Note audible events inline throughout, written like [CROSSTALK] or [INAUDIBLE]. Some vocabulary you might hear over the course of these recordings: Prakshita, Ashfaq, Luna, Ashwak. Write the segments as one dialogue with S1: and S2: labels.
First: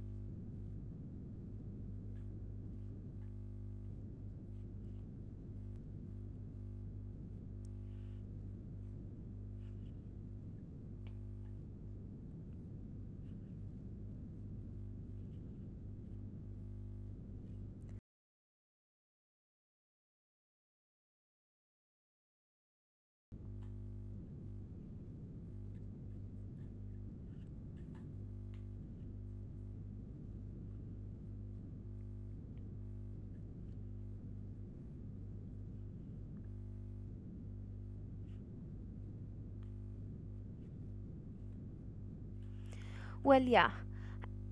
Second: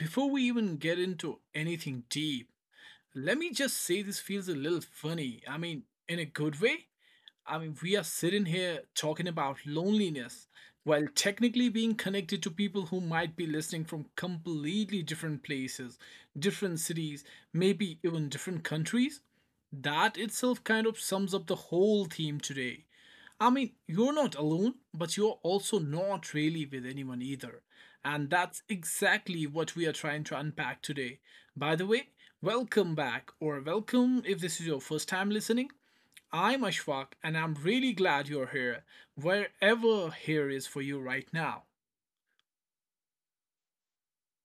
S1: before we even get into anything deep, let me just say this feels a little funny. In a good way. We are sitting here talking about loneliness while technically being connected to people who might be listening from completely different places, different cities, maybe even different countries. That itself kind of sums up the whole theme today. You're not alone, but you're also not really with anyone either. And that's exactly what we are trying to unpack today. By the way, welcome back, or welcome if this is your first time listening. I'm Ashfaq, and I'm really glad you're here, wherever here is for you right now.
S2: Well, yeah.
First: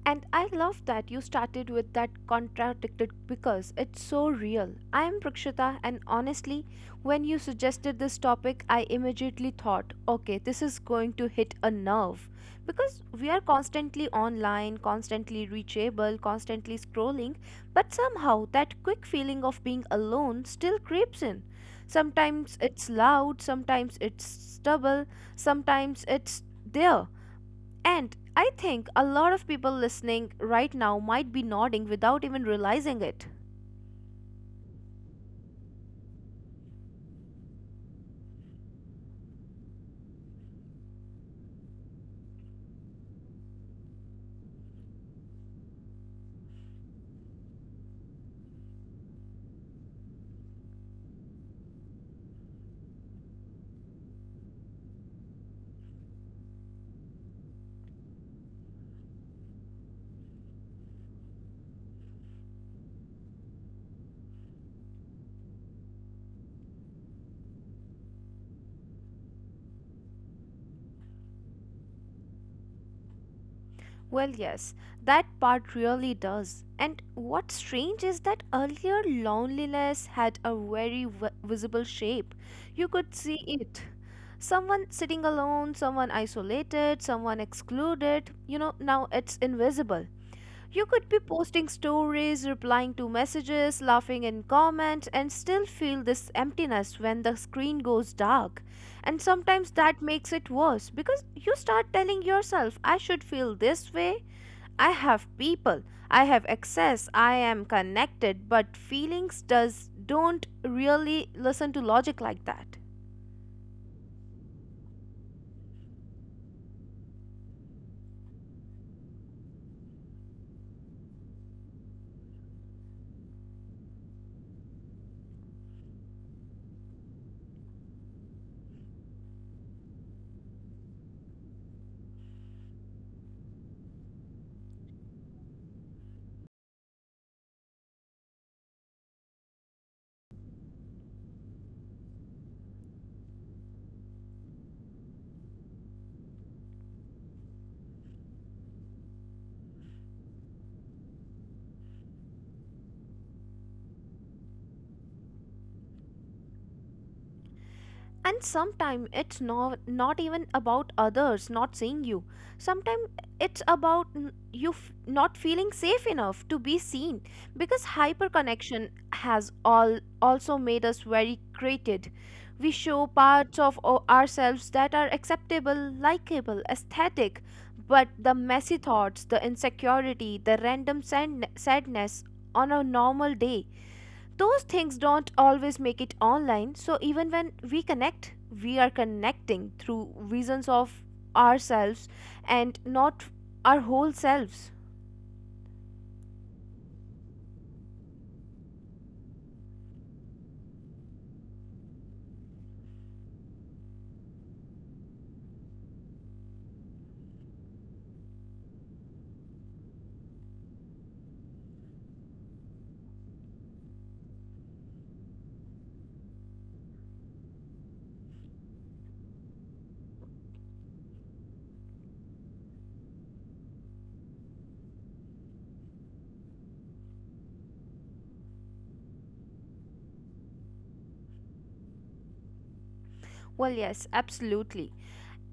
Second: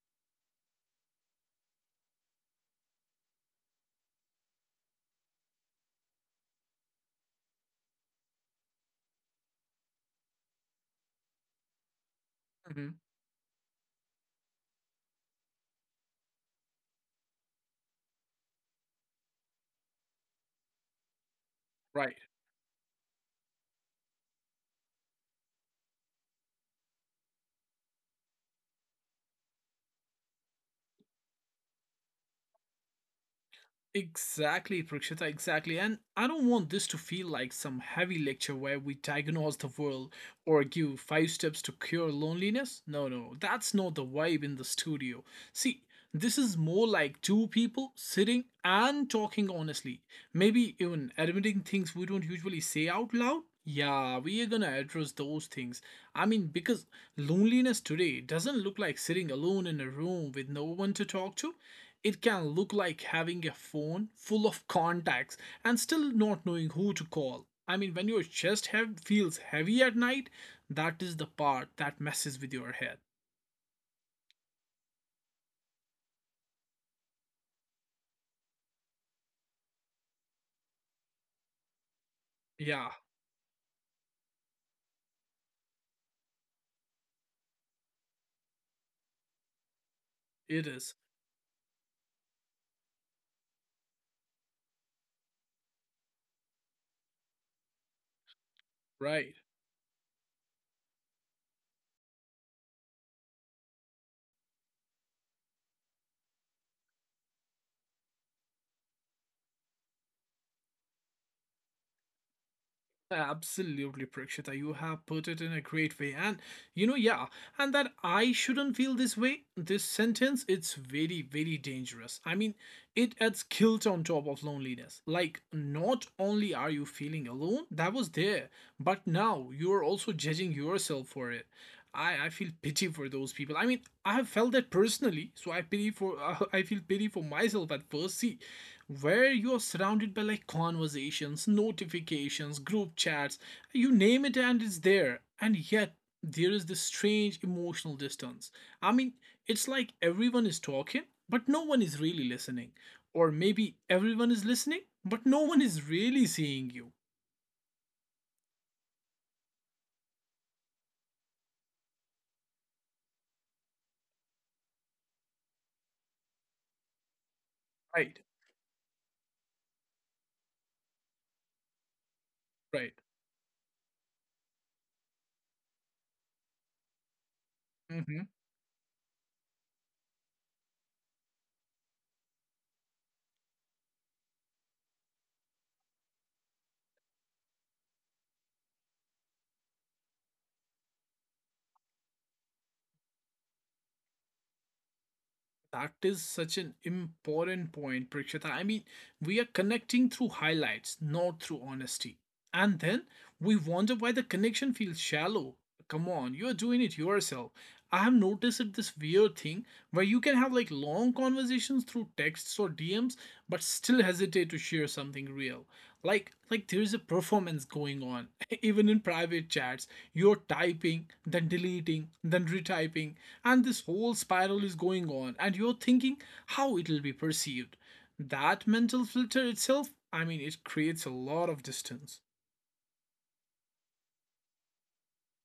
S2: And I love that you started with that contradicted because it's so real. I am Prakshita, and honestly, when you suggested this topic, I immediately thought, okay, this is going to hit a nerve.
S1: Mhm.
S2: Because we are constantly online, constantly reachable, constantly scrolling, but somehow that quick feeling of being alone still creeps in.
S1: Right.
S2: Sometimes it's loud, sometimes it's stubble, sometimes it's there, and I think a lot of people listening right now might be nodding without even realizing it.
S1: Exactly, Prakshita, exactly. And I don't want this to feel like some heavy lecture where we diagnose the world or give five steps to cure loneliness. No, no, that's not the vibe in the studio. See, this is more like two people sitting and talking honestly, maybe even admitting things we don't usually say out loud. Yeah, we are gonna address those things. Because loneliness today doesn't look like sitting alone in a room with no one to talk to. It can look like having a phone full of contacts and still not knowing who to call. I mean, when your feels heavy at night, that is the part that messes with your head.
S2: Well, yes, that part really does. And what's strange is that earlier loneliness had a very visible shape. You
S1: Yeah,
S2: could see it. Someone sitting alone, someone isolated, someone excluded. You know, now it's invisible.
S1: it
S2: You could
S1: is.
S2: be posting stories, replying to messages, laughing in comments, and still feel this emptiness when the screen goes dark. And
S1: Right.
S2: sometimes that makes it worse because you start telling yourself, I should feel this way. I have people, I have access, I am connected, but feelings does don't really listen to logic like that.
S1: Absolutely, Prakshita. You have put it in a great way. And you know, yeah, and that I shouldn't feel this way, this sentence, it's very, very dangerous. I mean, it adds guilt on top of loneliness. Like, not only are you feeling alone, that was there, but now you're also judging yourself for it. I feel pity for those people. I mean, I have felt that personally, so I pity for [LAUGHS] I feel pity for myself at first. See, where you're surrounded by like conversations, notifications, group chats, you name it and it's there. And yet there is this strange emotional distance. I mean, it's like everyone is talking, but no one is really listening. Or maybe everyone is listening, but no one is really seeing you.
S2: And sometimes it's not even about others not seeing you. Sometimes it's about you f- not feeling safe enough to be seen, because
S1: Right,
S2: hyperconnection has all also made us very created. We
S1: right.
S2: show parts of ourselves that are acceptable, likable, aesthetic, but the
S1: Hmm.
S2: messy thoughts, the insecurity, the random sadness on a normal day, those things don't always make it online. So even when we connect, we are connecting through visions of ourselves and not our whole selves.
S1: That is such an important point, Prakshita. We are connecting through highlights, not through honesty. And then we wonder why the connection feels shallow. Come on, you're doing it yourself. I have noticed it, this weird thing where you can have like long conversations through texts or DMs, but still hesitate to share something real, like there is a performance going on [LAUGHS] even in private chats. You're typing, then deleting, then retyping, and this whole spiral is going on and you're thinking how it'll be perceived. That mental filter itself, I mean, it creates a lot of distance.
S2: Well, yes, absolutely.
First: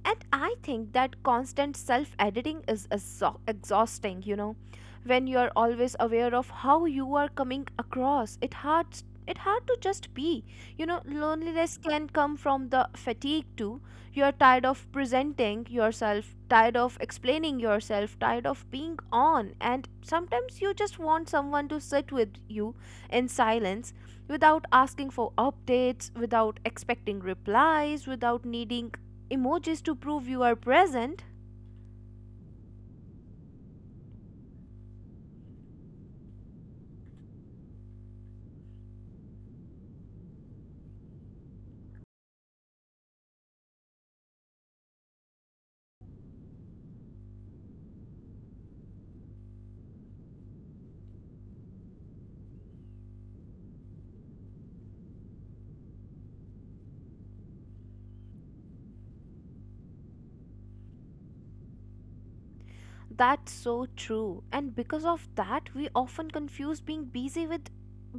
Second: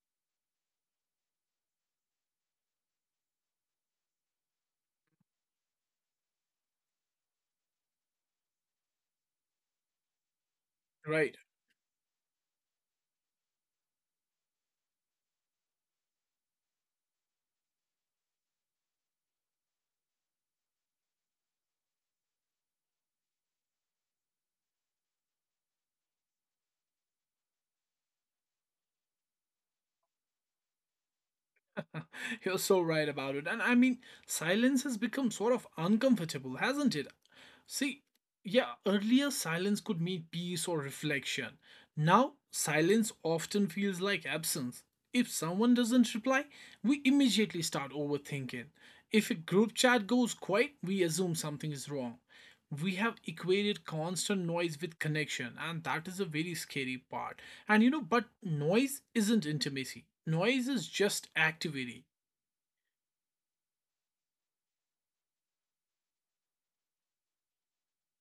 S2: And I think that constant self editing is exhausting. When you are always aware of how you are coming across, it hard to just be. You know,
S1: Right.
S2: loneliness can come from the fatigue too. You are tired of presenting yourself, tired of explaining yourself, tired of being on, and sometimes you just want someone to sit with you in silence, without asking for updates, without expecting replies, without needing emojis to prove you are present.
S1: [LAUGHS] You're so right about it. Silence has become sort of uncomfortable, hasn't it? See, yeah, earlier silence could mean peace or reflection. Now, silence often feels like absence. If someone doesn't reply, we immediately start overthinking. If a group chat goes quiet, we assume something is wrong. We have equated constant noise with connection, and that is a very scary part. And you know, but noise isn't intimacy, noise is just activity.
S2: That's so true. And because of that, we often confuse being busy with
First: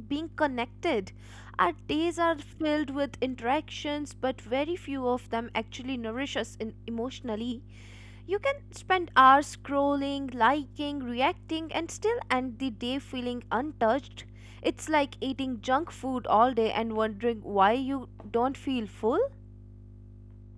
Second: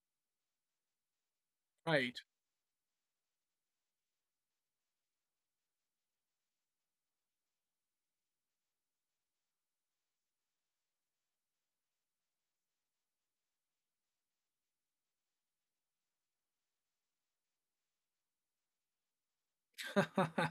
S2: being connected. Our days
S1: Right.
S2: are filled with interactions, but very few of them actually nourish us in emotionally. You can spend hours scrolling, liking, reacting, and still end the day feeling untouched. It's like eating junk food all day and wondering why you don't feel full.
S1: [LAUGHS]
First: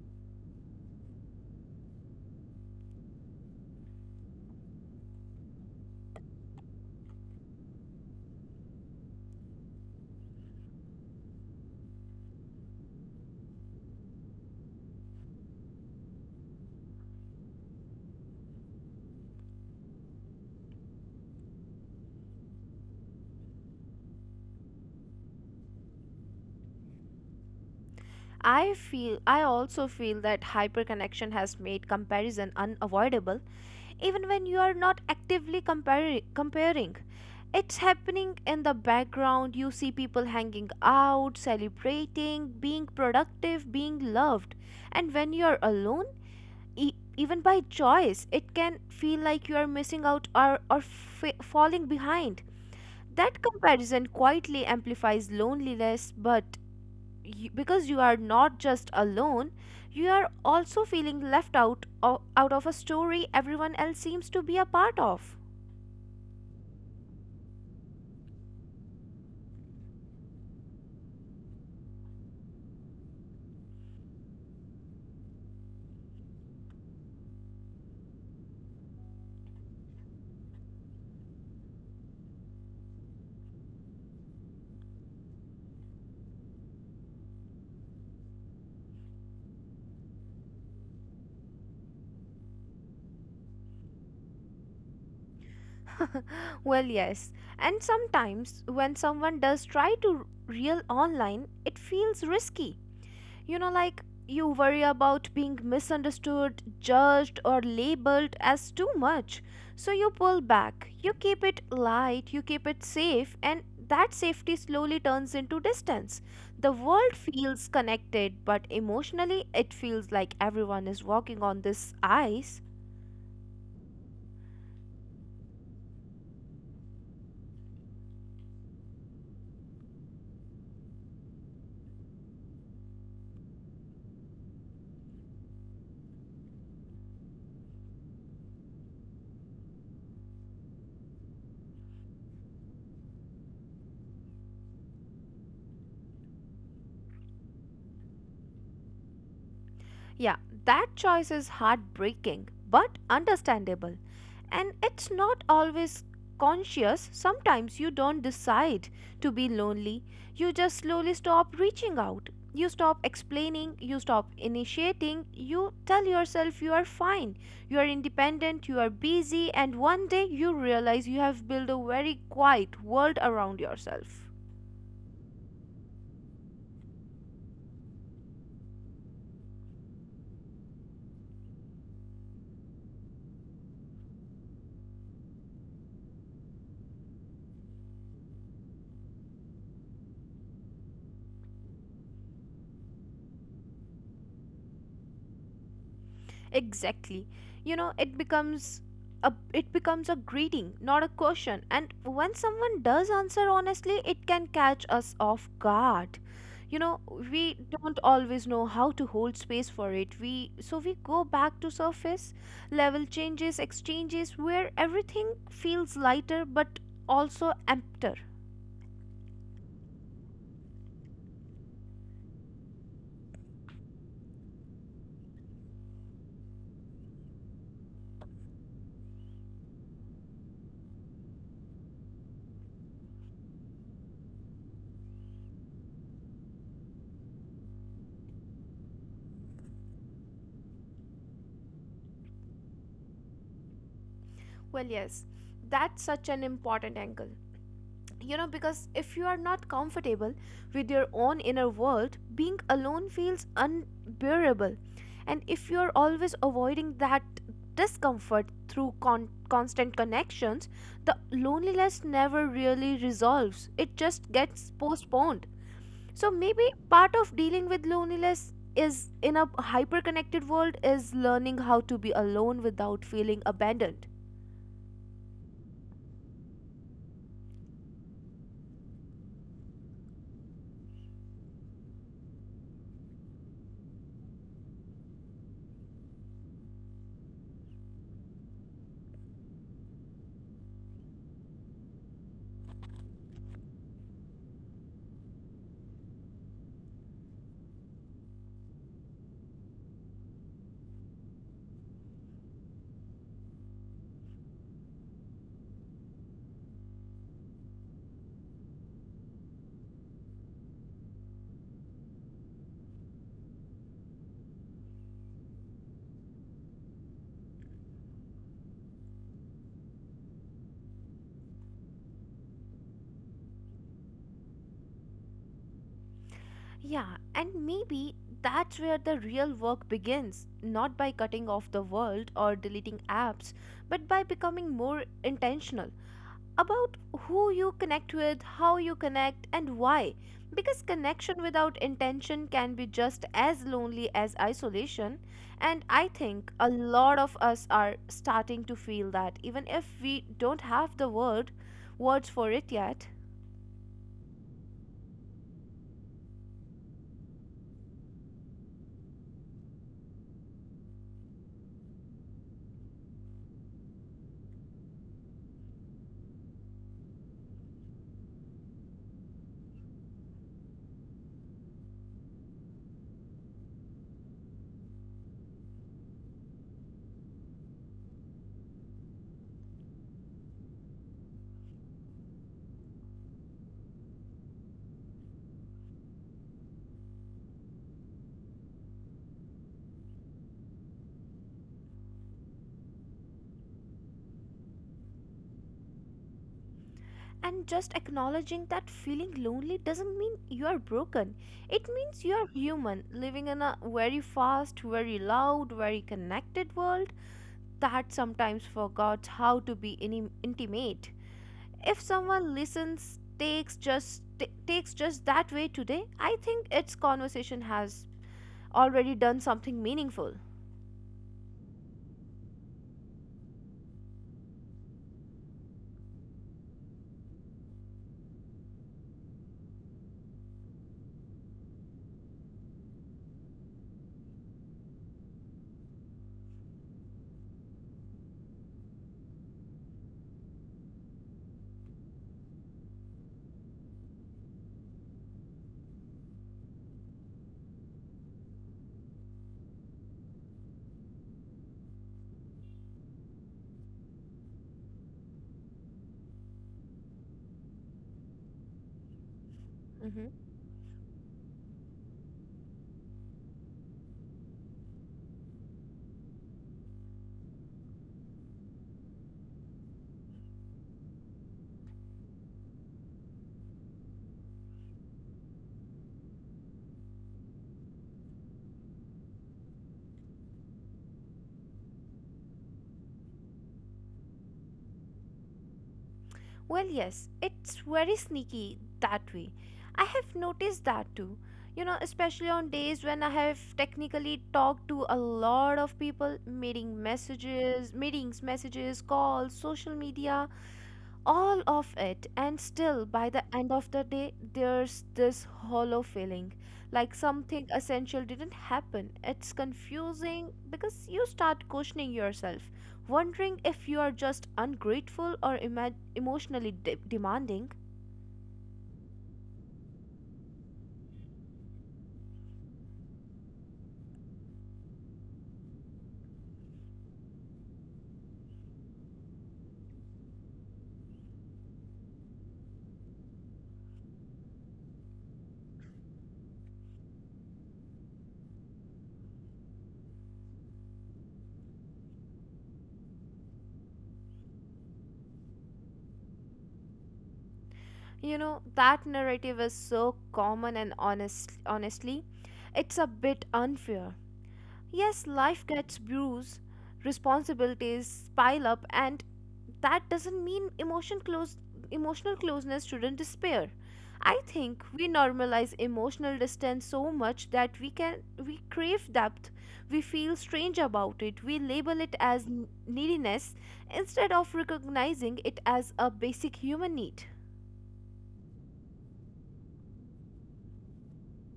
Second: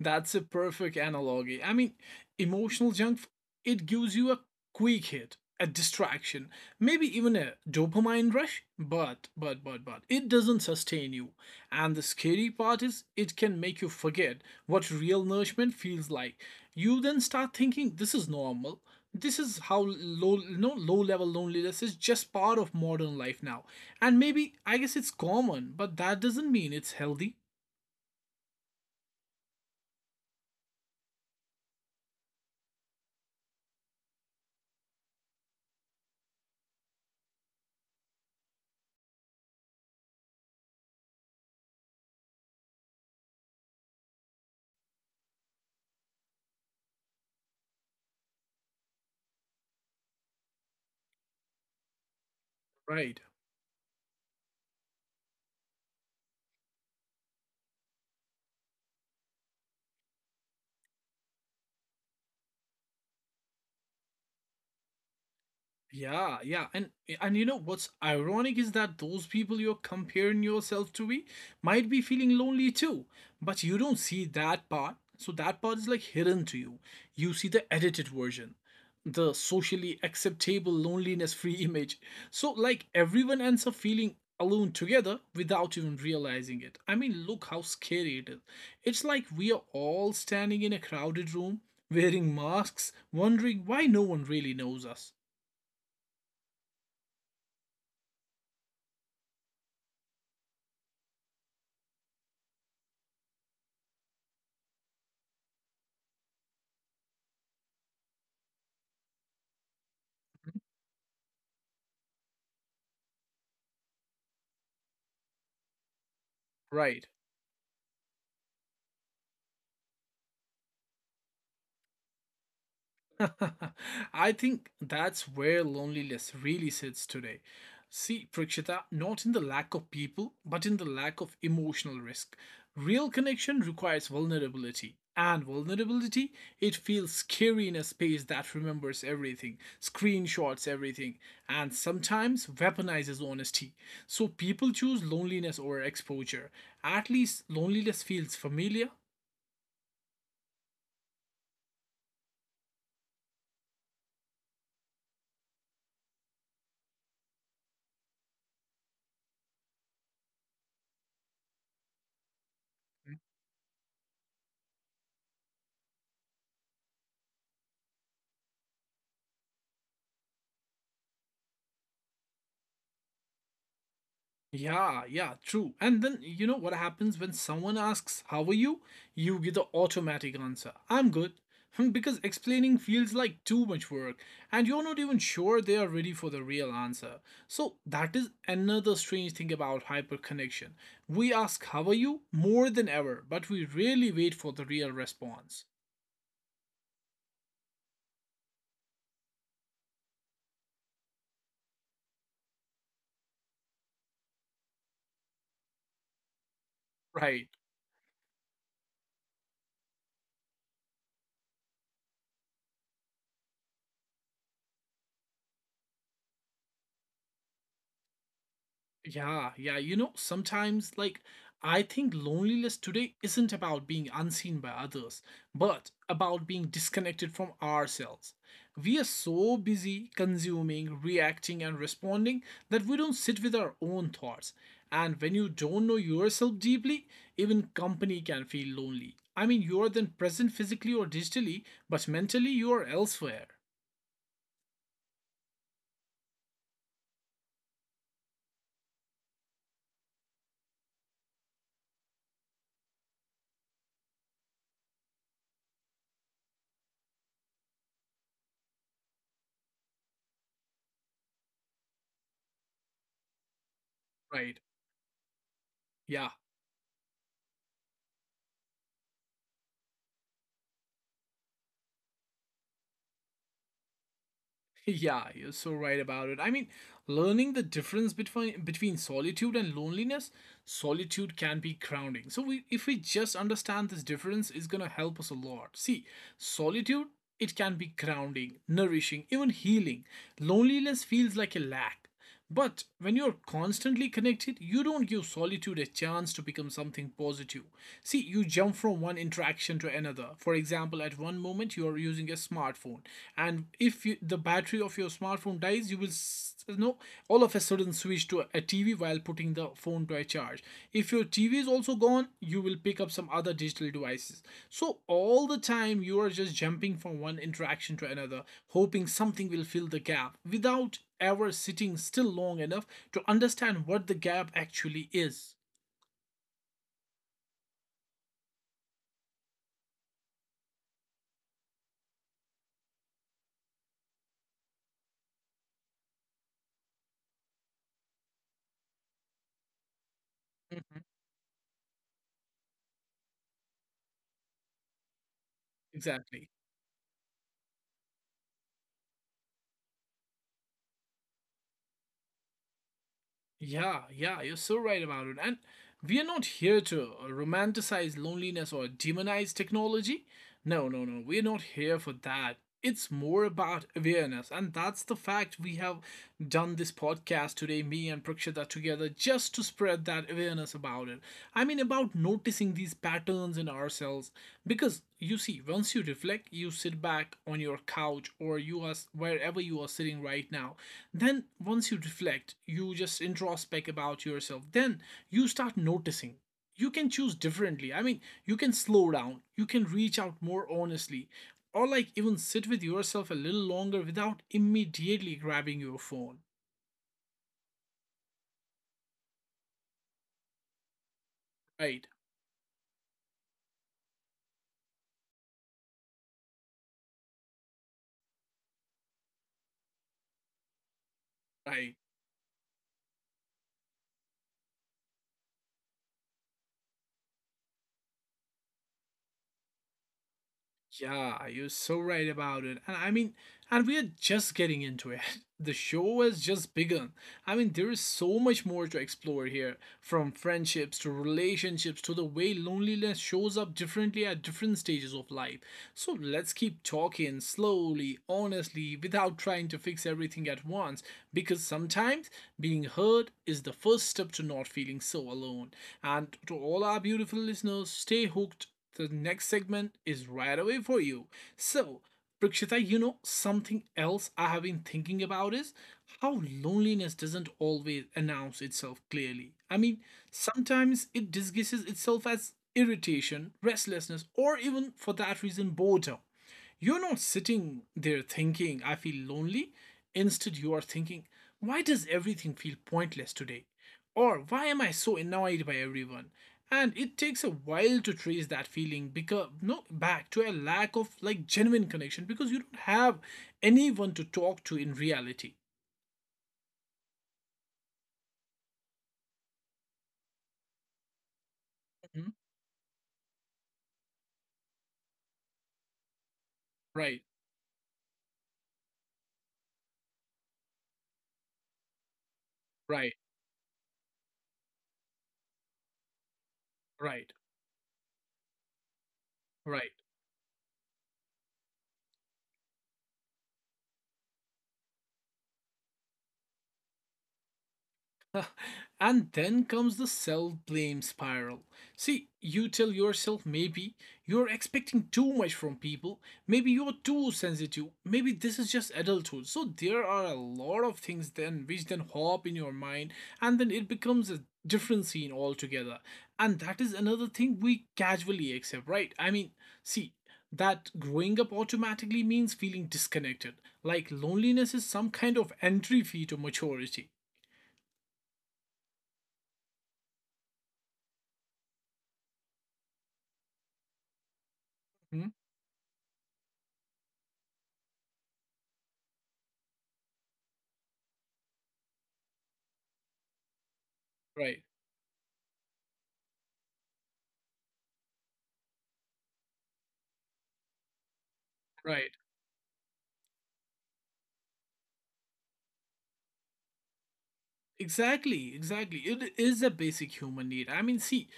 S1: That's a perfect analogy. I mean, emotional junk, it gives you a quick hit, a distraction, maybe even a dopamine rush, but, it doesn't sustain you. And the scary part is, it can make you forget what real nourishment feels like. You then start thinking, this is normal. This is how low, no, low level loneliness is just part of modern life now. And maybe, I guess it's common, but that doesn't mean it's healthy.
S2: I also feel that hyperconnection has made comparison unavoidable, even when you are not actively comparing. It's happening in the background. You see people hanging out, celebrating, being productive, being loved. And when you are alone, even by choice, it can feel like you are missing out, or, falling behind.
S1: Right.
S2: That comparison quietly amplifies loneliness, but you, because you are not just alone, you are also feeling left out of a story everyone else seems to be a part of.
S1: Yeah, yeah, and you know what's ironic is that those people you're comparing yourself to be might be feeling lonely too, but you don't see that part. So that part is like hidden to you. You see the edited version, the socially acceptable loneliness-free [LAUGHS] image. So like everyone ends up feeling alone together without even realizing it. I mean, look how scary it is. It's like we are all standing in a crowded room wearing masks, wondering why no one really knows us.
S2: [LAUGHS] Well, yes, and sometimes when someone does try to reel online, it feels risky. You know, like, you worry about being misunderstood, judged, or labeled as too much. So you pull back, you keep it light, you keep it safe, and that safety slowly turns into distance. The
S1: Right.
S2: world feels connected, but emotionally, it feels like everyone is walking on this ice.
S1: [LAUGHS] I think that's where loneliness really sits today. See, Prakshita, not in the lack of people, but in the lack of emotional risk. Real connection requires vulnerability, and vulnerability, it feels scary in a space that remembers everything, screenshots everything, and sometimes weaponizes honesty. So people choose loneliness over exposure. At least loneliness feels familiar.
S2: Yeah, that choice is heartbreaking but understandable. And it's not always conscious. Sometimes you don't decide to be lonely. You just slowly stop reaching out. You stop explaining, you stop initiating, you tell yourself you are fine, you are independent, you are busy, and one day you realize you have built a very quiet world around yourself.
S1: Yeah, yeah, true. And then you know what happens when someone asks, how are you? You give the automatic answer, I'm good. [LAUGHS] Because explaining feels like too much work, and you're not even sure they are ready for the real answer. So, that is another strange thing about hyperconnection. We ask, how are you? More than ever, but we rarely wait for the real response.
S2: Exactly. You know, it becomes a greeting, not a question. And when someone does answer honestly, it can catch us off guard. You know,
S1: Right.
S2: we don't always know how to hold space for it. We so we go back to surface level exchanges, where everything feels lighter but also emptier.
S1: Yeah, yeah. You know, sometimes, like, I think loneliness today isn't about being unseen by others, but about being disconnected from ourselves. We are so busy consuming, reacting, and responding that we don't sit with our own thoughts. And when you don't know yourself deeply, even company can feel lonely. I mean, you are then present physically or digitally, but mentally you are elsewhere,
S2: Well, yes, that's such an important angle. You know, because if you are not comfortable with your own inner world, being alone feels unbearable. And if you are always avoiding that discomfort through constant connections, the loneliness never really resolves, it just
S1: right?
S2: gets postponed.
S1: Yeah.
S2: So maybe part of dealing with loneliness is in a hyper connected world is learning how to be alone without feeling abandoned.
S1: Yeah, you're so right about it. I mean, learning the difference between solitude and loneliness, solitude can be grounding. So we if we just understand this difference is going to help us a lot. See, solitude, it can be grounding, nourishing, even healing. Loneliness feels like a lack. But when you're constantly connected, you don't give solitude a chance to become something positive. See, you jump from one interaction to another. For example, at one moment you are using a smartphone, and if you, the battery of your smartphone dies, you will, you know, all of a sudden switch to a TV while putting the phone to a charge. If your TV is also gone, you will pick up some other digital devices. So all the time you are just jumping from one interaction to another, hoping something will fill the gap without ever sitting still long enough to understand what the gap actually is.
S2: Yeah, and maybe that's where the real work begins, not by cutting off the world or deleting apps, but by becoming more intentional about who you connect with, how you connect, and why. Because
S1: Mhm.
S2: connection without intention can be just as lonely as isolation, and I think
S1: Exactly.
S2: a lot of us are starting to feel that, even if we don't have the words for it yet.
S1: Yeah, yeah, you're so right about it. And we are not here to romanticize loneliness or demonize technology. No, no, no. We're not here for that. It's more about awareness, and that's the fact we have done this podcast today, me and Prakshita together, just to spread that awareness about it. I mean, about noticing these patterns in ourselves. Because you see, once you reflect, you sit back on your couch or you are wherever you are sitting right now. Then, once you reflect, you just introspect about yourself. Then you start noticing you can choose differently. I mean, you can slow down, you can reach out more honestly, or like even sit with yourself a little longer without immediately grabbing your phone.
S2: And just acknowledging that feeling lonely doesn't mean you are broken. It means
S1: Right,
S2: you are human, living in a very fast, very loud, very connected world that sometimes forgot how to be intimate. If
S1: right.
S2: someone listens, takes just that way today, I think its conversation has already done something meaningful.
S1: Yeah, you're so right about it. And I mean, and we are just getting into it. [LAUGHS] The show has just begun. I mean, there is so much more to explore here, from friendships to relationships to the way loneliness shows up differently at different stages of life. So let's keep talking, slowly, honestly, without trying to fix everything at once, because sometimes being heard is the first step to not feeling so alone. And to all our beautiful listeners, stay hooked. The next segment is right away for you. So, Prakshita, you know, something else I have been thinking about is how loneliness doesn't always announce itself clearly. I mean,
S2: Mm-hmm.
S1: sometimes it disguises itself as irritation, restlessness, or even for that reason, boredom. You're not sitting there thinking, I feel lonely. Instead, you are thinking, why does everything feel pointless today? Or why am I so annoyed by everyone? And it takes a while to trace that feeling because, no, back to a lack of like genuine connection because you don't have anyone to talk to in reality.
S2: Well, yes, it's very sneaky that way. I have noticed that too. You know,
S1: Mhm.
S2: especially on days when I have technically talked to a lot of people,
S1: Right,
S2: meetings, messages, calls, social media, all of it, and still
S1: right,
S2: by the end of the day there's this hollow feeling, like
S1: right,
S2: something essential didn't happen. It's
S1: right.
S2: confusing because you start questioning yourself, wondering if you are just ungrateful or emotionally demanding.
S1: And then comes the self blame spiral. See, you tell yourself maybe you're expecting too much from people, maybe you're too sensitive, maybe this is just adulthood. So there are a lot of things then which then hop in your mind, and then it becomes a different scene altogether. And that is another thing we casually accept, right? I mean, see, that growing up automatically means feeling disconnected, like loneliness is some kind of entry fee to maturity.
S2: You know, that narrative is so common, and honestly, it's a bit unfair.
S1: Hmm?
S2: Yes, life gets bruised, responsibilities pile up, and that doesn't mean emotional closeness shouldn't despair. I
S1: Right,
S2: think we normalize emotional distance so much that we crave depth. We feel strange about it. We label it
S1: right.
S2: as neediness instead of recognizing it as a basic human need.
S1: Exactly, exactly. It is a basic human need. I mean, see,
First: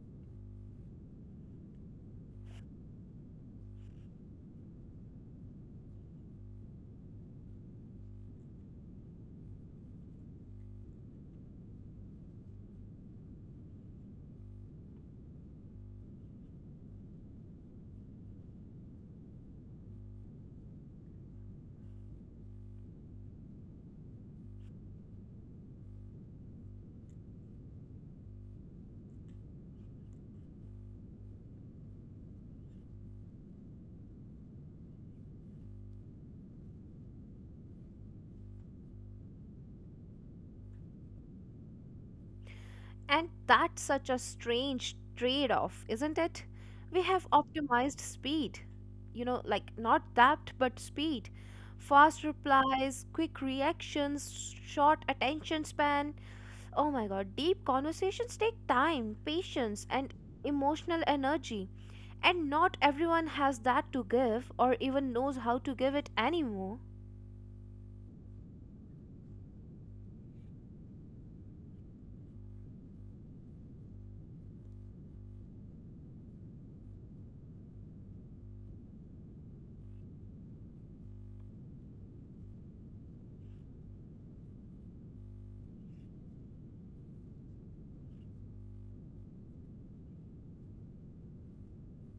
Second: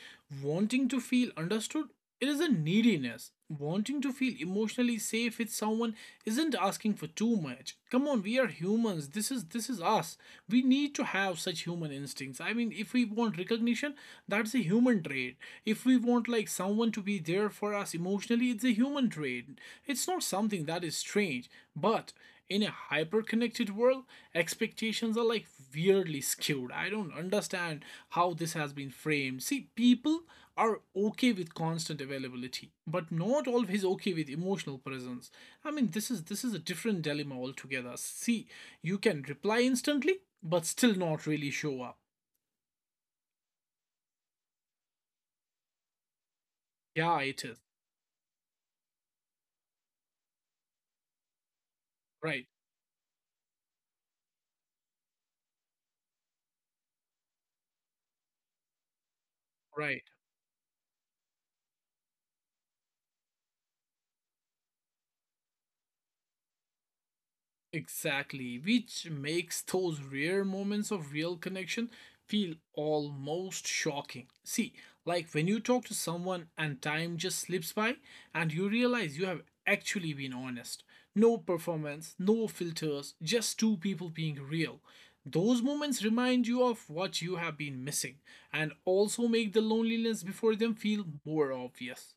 S1: wanting to feel understood, it is a neediness. Wanting to feel emotionally safe with someone isn't asking for too much. Come on, we are humans. This is us. We need to have such human instincts. I mean, if we want recognition, that's a human trait. If we want like someone to be there for us emotionally, it's a human trait. It's not something that is strange, but in a hyper connected world, expectations are like weirdly skewed. I don't understand how this has been framed. See, people are okay with constant availability, but not always okay with emotional presence. I mean, this is a different dilemma altogether. See, you can reply instantly, but still not really show up.
S2: And that's such a strange trade off, isn't it? We
S1: Yeah,
S2: have
S1: it is.
S2: optimized speed. You know, like, not depth, but speed.
S1: Right,
S2: Fast replies, quick reactions, short attention span. Oh my god, deep conversations take time, patience,
S1: right.
S2: and emotional energy. And not everyone has that to give or even knows how to give it anymore.
S1: Exactly, which makes those rare moments of real connection feel almost shocking. See, like when you talk to someone and time just slips by and you realize you have actually been honest. No performance, no filters, just two people being real. Those moments remind you of what you have been missing and also make the loneliness before them feel more obvious.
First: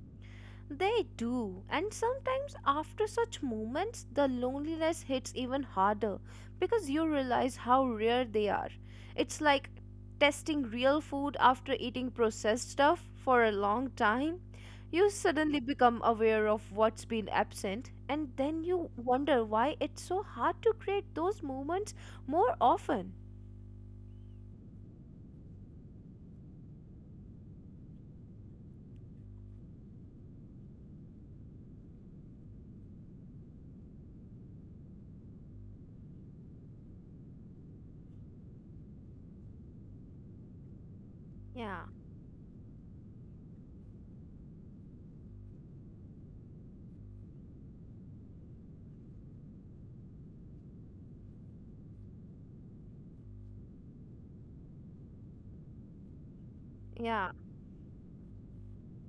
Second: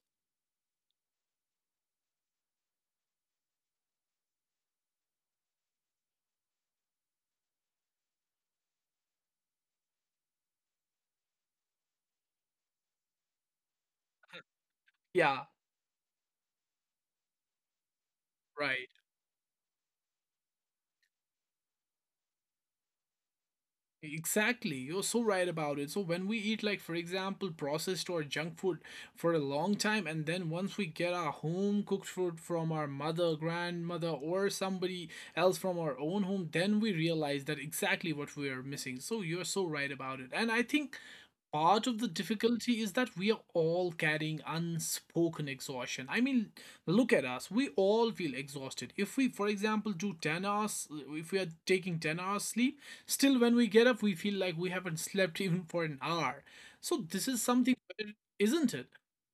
S2: They do, and sometimes after such moments, the loneliness hits even harder because you realize how rare they are. It's like testing real food after eating processed stuff for a long time. You
S1: Yeah,
S2: suddenly become aware of what's been absent, and then
S1: right.
S2: you wonder why it's so hard to create those moments more often.
S1: Exactly, you're so right about it. So, when we eat, like, for example, processed or junk food for a long time, and then once we get our home cooked food from our mother, grandmother, or somebody else from our own home, then we realize that exactly what we are missing. So, you're so right about it. And I think part of
S2: Yeah,
S1: the difficulty is that we are all carrying unspoken exhaustion. I mean, look at us. We all feel exhausted. If we, for example, do 10 hours, if we are taking 10 hours sleep, still when we get up, we feel like we haven't slept [LAUGHS] even for an hour. So this is
S2: yeah,
S1: something, isn't it?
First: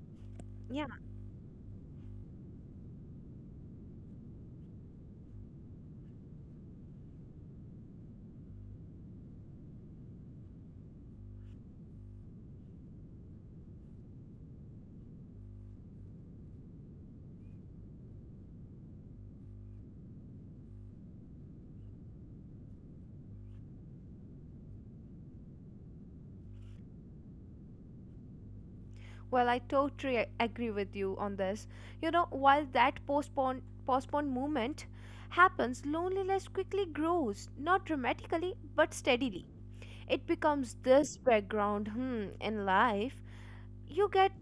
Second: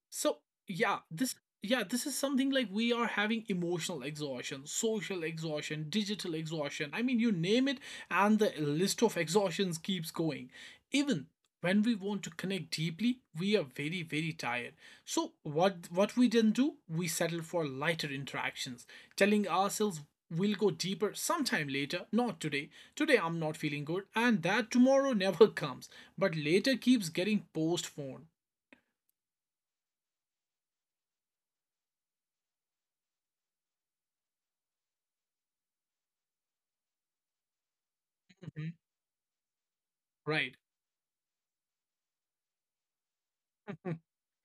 S1: So
S2: yeah.
S1: yeah, this is something like we are having emotional exhaustion, social exhaustion, digital exhaustion. I mean, you name it, and the list of exhaustions keeps going. Even when we want to connect deeply, we are very, very tired. So what we then do, we settle for lighter interactions, telling ourselves we'll go deeper sometime later, not today. Today I'm not feeling good, and that tomorrow [LAUGHS] never comes. But later keeps getting postponed.
S2: Well, I totally agree with you on this. You know, while that postponed movement happens, loneliness quickly grows, not dramatically, but steadily. It
S1: [LAUGHS] Right.
S2: becomes this background hmm, in life. You get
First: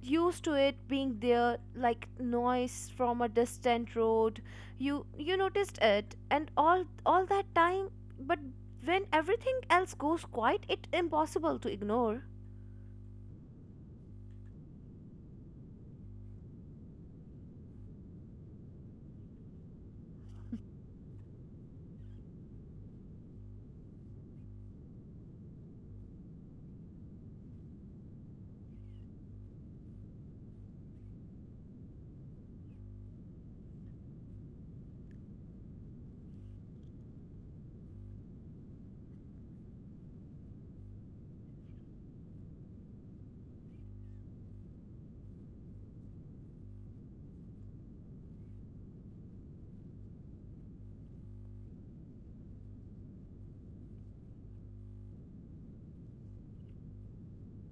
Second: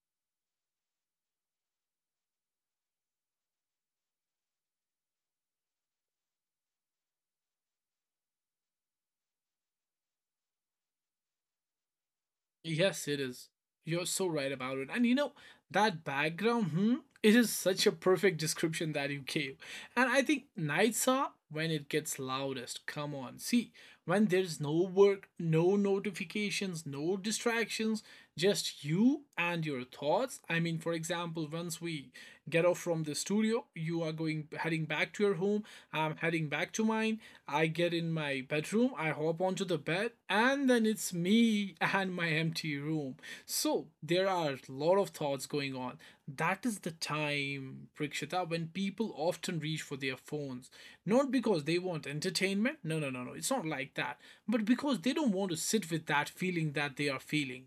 S2: used to it being there like noise from a distant road. You noticed it and all that time, but when everything else goes quiet, it's impossible to ignore.
S1: Yes, it is. You're so right about it. And you know, that background, hmm, it is such a perfect description that you gave. And I think nights are when it gets loudest. Come on. See, when there's no work, no notifications, no distractions, just you and your thoughts. I mean, for example, once we get off from the studio, you are going heading back to your home, I'm heading back to mine. I get in my bedroom, I hop onto the bed, and then it's me [LAUGHS] and my empty room. So there are a lot of thoughts going on. That is the time, Prakshita, when people often reach for their phones, not because they want entertainment. No, no, no, no, it's not like that, but because they don't want to sit with that feeling that they are feeling.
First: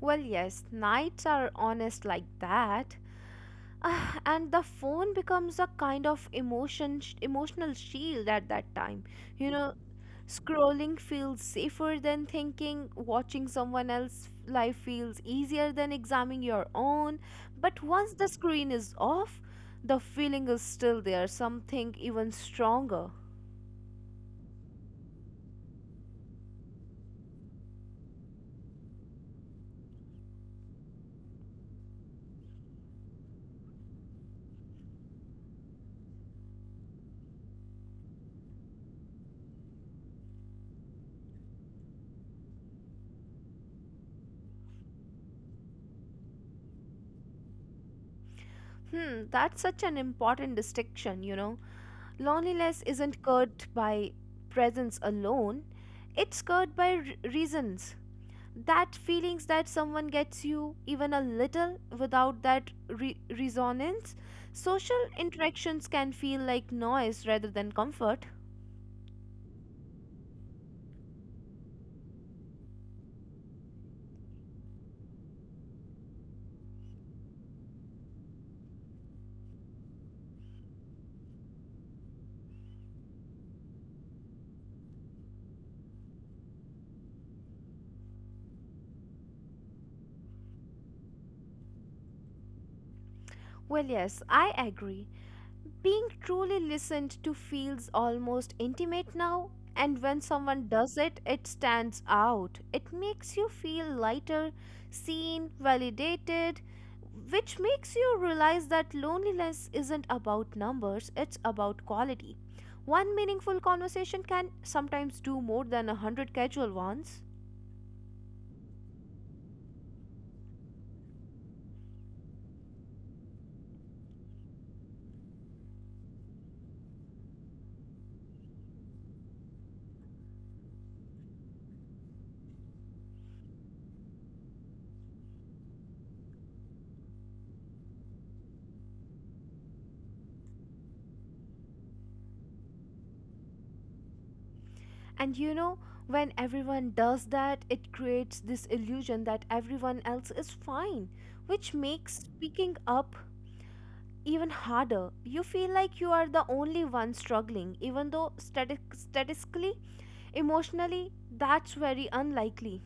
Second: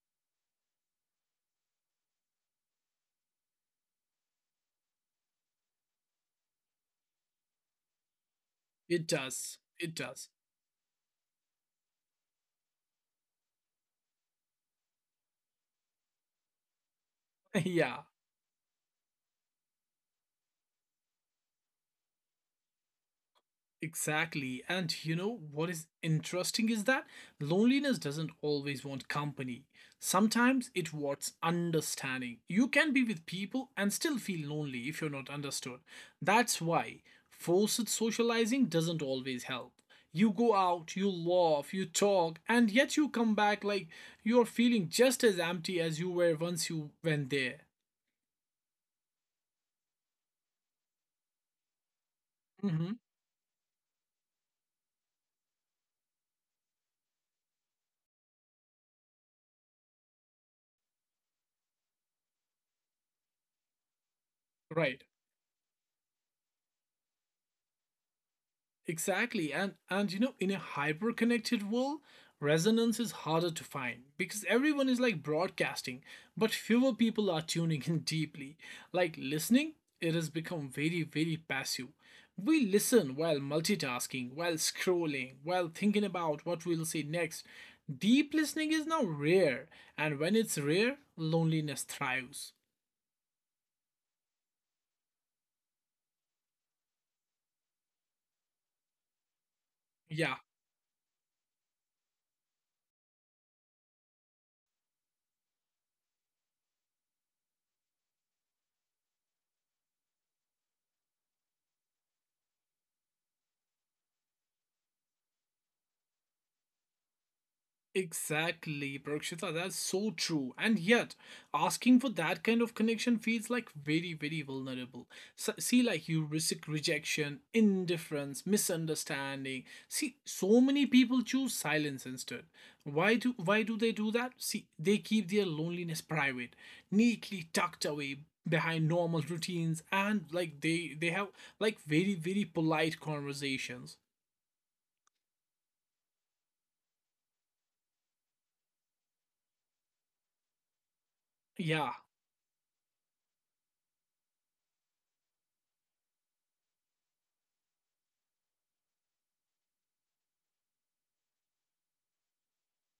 S2: Well, yes, nights are honest like that. [SIGHS] Ah, and the phone becomes a kind of emotional shield at that
S1: it
S2: time. You
S1: does
S2: know,
S1: it does
S2: scrolling feels safer than thinking, watching someone else's life feels easier than examining your own. But
S1: [LAUGHS] Yeah.
S2: once the screen is off, the feeling is still there, something even stronger.
S1: Exactly. And you know what is interesting is that loneliness doesn't always want company. Sometimes it wants understanding. You can be with people and still feel lonely if you're not understood. That's why forced socializing doesn't always help. You go out, you laugh, you talk, and yet you come back like you're feeling just as empty as you were once you went there.
S2: Hmm, that's such an important distinction, you know. Loneliness
S1: Hmm.
S2: isn't curbed by presence alone, it's curbed by reasons. That feelings that someone gets you even a little without that resonance. Social
S1: Right.
S2: interactions can feel like noise rather than comfort.
S1: Exactly. And you know, in a hyper connected world, resonance is harder to find because everyone is like broadcasting, but fewer people are tuning in deeply. Like listening, it has become very, very passive. We listen while multitasking, while scrolling, while thinking about what we'll say next. Deep listening is now rare, and when it's rare, loneliness thrives.
S2: Well, yes, I agree. Being truly listened to feels almost intimate now, and when
S1: Yeah.
S2: someone does it, it stands out. It makes you feel lighter, seen, validated, which makes you realize that loneliness isn't about numbers, it's about quality. One meaningful conversation can sometimes do more than 100 casual ones.
S1: Exactly, Prakshita, that's so true. And yet, asking for that kind of connection feels like very, very vulnerable. So, see, like you risk rejection, indifference, misunderstanding. See, so many people choose silence instead. Why do they do that? See, they keep their loneliness private, neatly tucked away behind normal routines, and like they have like very, very polite conversations.
S2: And you know, when everyone does that, it creates this illusion that everyone else is fine, which
S1: Yeah.
S2: makes speaking up even harder. You feel like you are the only one struggling, even though statistically, emotionally, that's very unlikely.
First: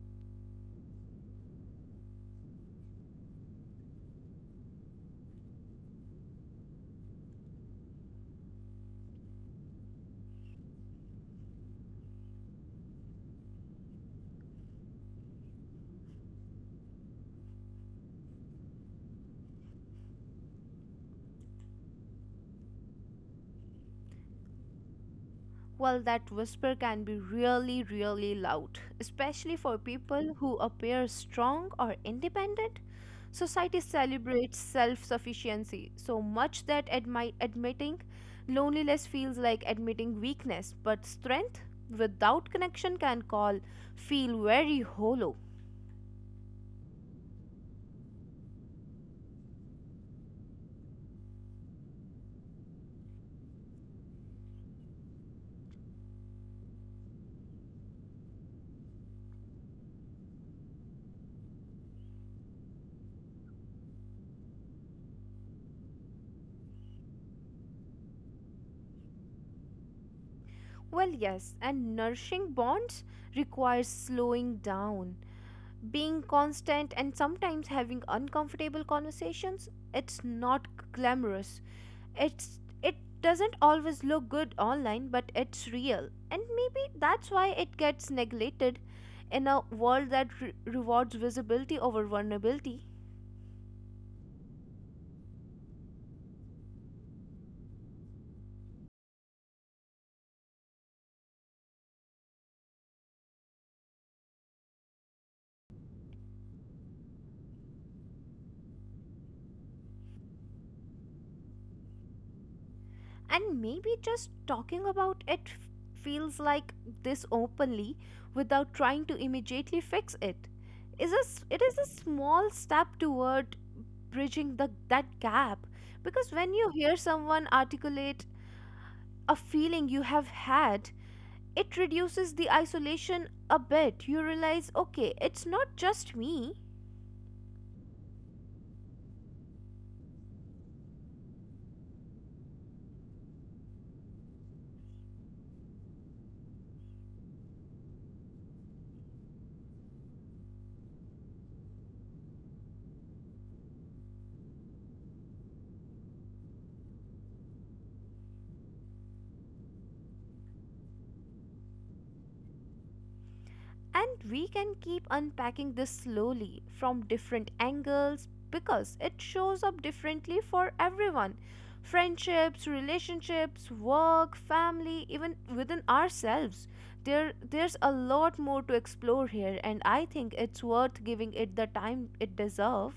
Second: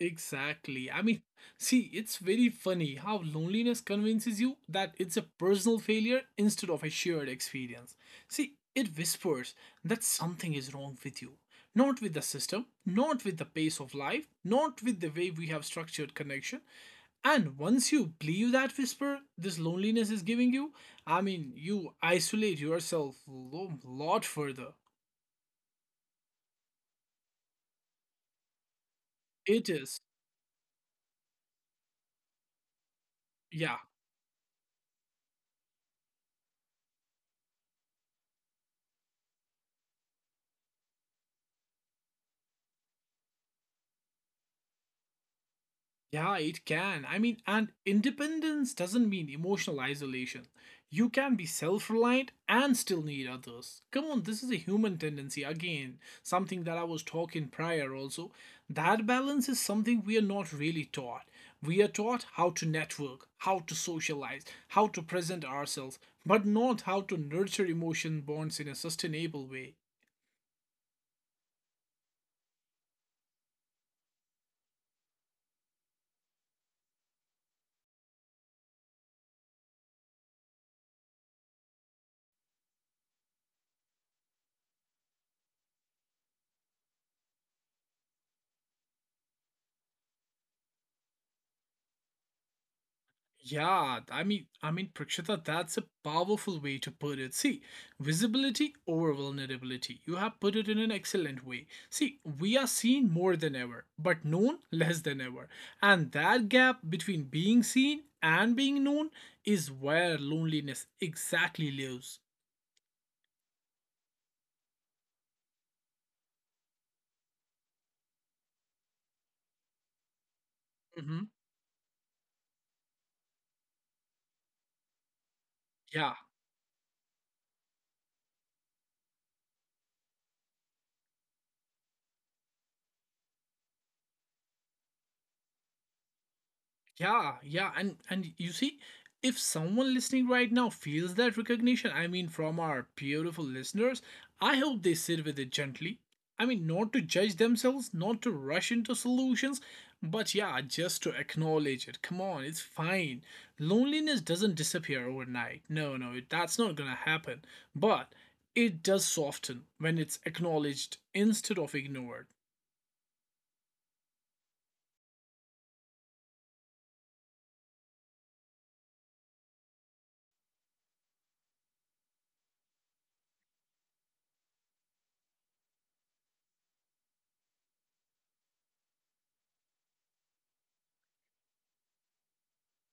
S1: Exactly. I mean, see, it's very funny how loneliness convinces you that it's a personal failure instead of a shared experience. See, it whispers that something is wrong with you. Not with the system, not with the pace of life, not with the way we have structured connection. And once you believe that whisper this loneliness is giving you, I mean, you isolate yourself a lot further.
S2: Well, that whisper can be really really loud,
S1: It
S2: especially for
S1: is,
S2: people who appear strong or independent.
S1: yeah.
S2: Society celebrates self-sufficiency so much that admitting loneliness feels like admitting weakness, but strength without connection can call feel very hollow.
S1: Yeah, it can. I mean, and independence doesn't mean emotional isolation. You can be self reliant and still need others. Come on, this is a human tendency. Again, something that I was talking prior also. That balance is something we are not really taught. We are taught how to network, how to socialize, how to present ourselves, but not how to nurture emotion bonds in a sustainable way.
S2: Well, yes, and nourishing bonds requires slowing down, being constant, and sometimes having uncomfortable conversations. It's not glamorous. It doesn't always look good online, but it's real, and maybe that's why it gets neglected in a world that rewards visibility over vulnerability.
S1: Yeah, I mean, Prakshita, that's a powerful way to put it. See, visibility over vulnerability. You have put it in an excellent way. See, we are seen more than ever, but known less than ever. And that gap between being seen and being known is where loneliness exactly lives.
S2: And maybe just talking about it feels like this openly, without trying to immediately fix it.
S1: Hmm.
S2: It is a small step toward bridging that gap, because
S1: Yeah.
S2: when you hear someone articulate a feeling you have had, it reduces the isolation a bit. You realize, okay, it's not just me.
S1: Yeah, yeah, and you see, if someone listening right now feels that recognition, I mean, from our beautiful listeners, I hope they sit with it gently. I mean, not to judge themselves, not to rush into solutions, but yeah, just to acknowledge it. Come on, it's fine. Loneliness doesn't disappear overnight. No, no, it- that's not gonna happen. But it does soften when it's acknowledged instead of ignored.
S2: And we can keep unpacking this slowly from different angles because it shows up differently for everyone: friendships, relationships, work, family, even within ourselves. There's a lot more to explore here, and I think it's worth giving it the time it deserves.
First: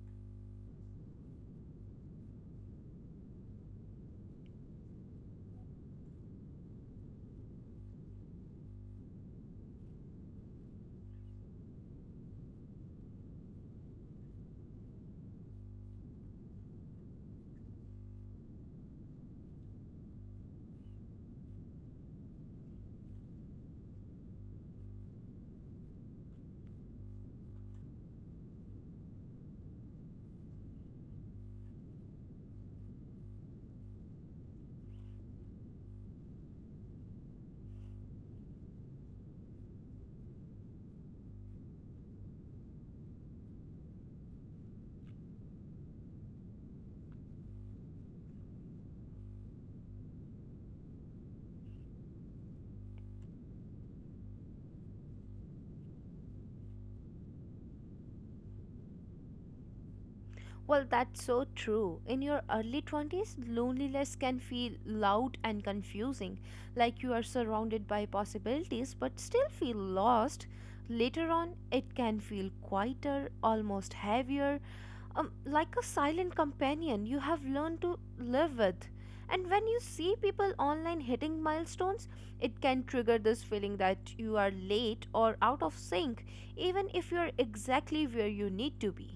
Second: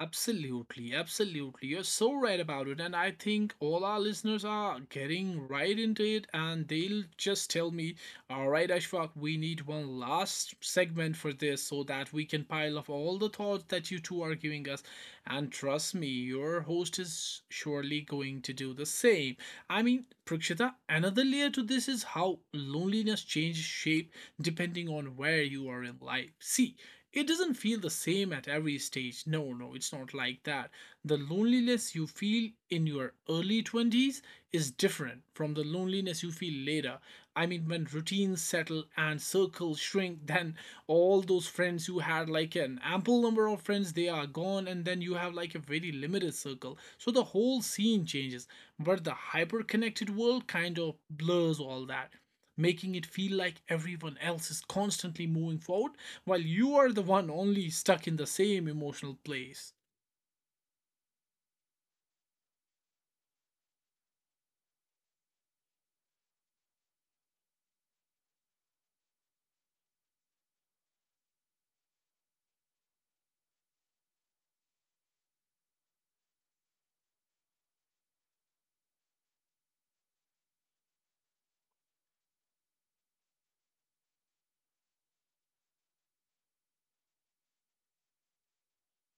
S1: Absolutely, absolutely. You're so right about it. And I think all our listeners are getting right into it and they'll just tell me, all right, Ashfaq, we need one last segment for this so that we can pile up all the thoughts that you two are giving us. And trust me, your host is surely going to do the same. I mean, Prakshita, another layer to this is how loneliness changes shape depending on where you are in life. See, it doesn't feel the same at every stage. No, no, it's not like that. The loneliness you feel in your early 20s is different from the loneliness you feel later. I mean, when routines settle and circles shrink, [LAUGHS] then all those friends you had, like an ample number of friends, they are gone, and then you have like a very limited circle. So the whole scene changes, but the hyper connected world kind of blurs all that, making it feel like everyone else is constantly moving forward while you are the one only stuck in the same emotional place.
S2: Well, that's so true. In your early 20s, loneliness can feel loud and confusing, like you are surrounded by possibilities but still feel lost. Later on, it can feel quieter, almost heavier, like a silent companion you have learned to live with. And when you see people online hitting milestones, it can trigger this feeling that you are late or out of sync, even if you're exactly where you need to be.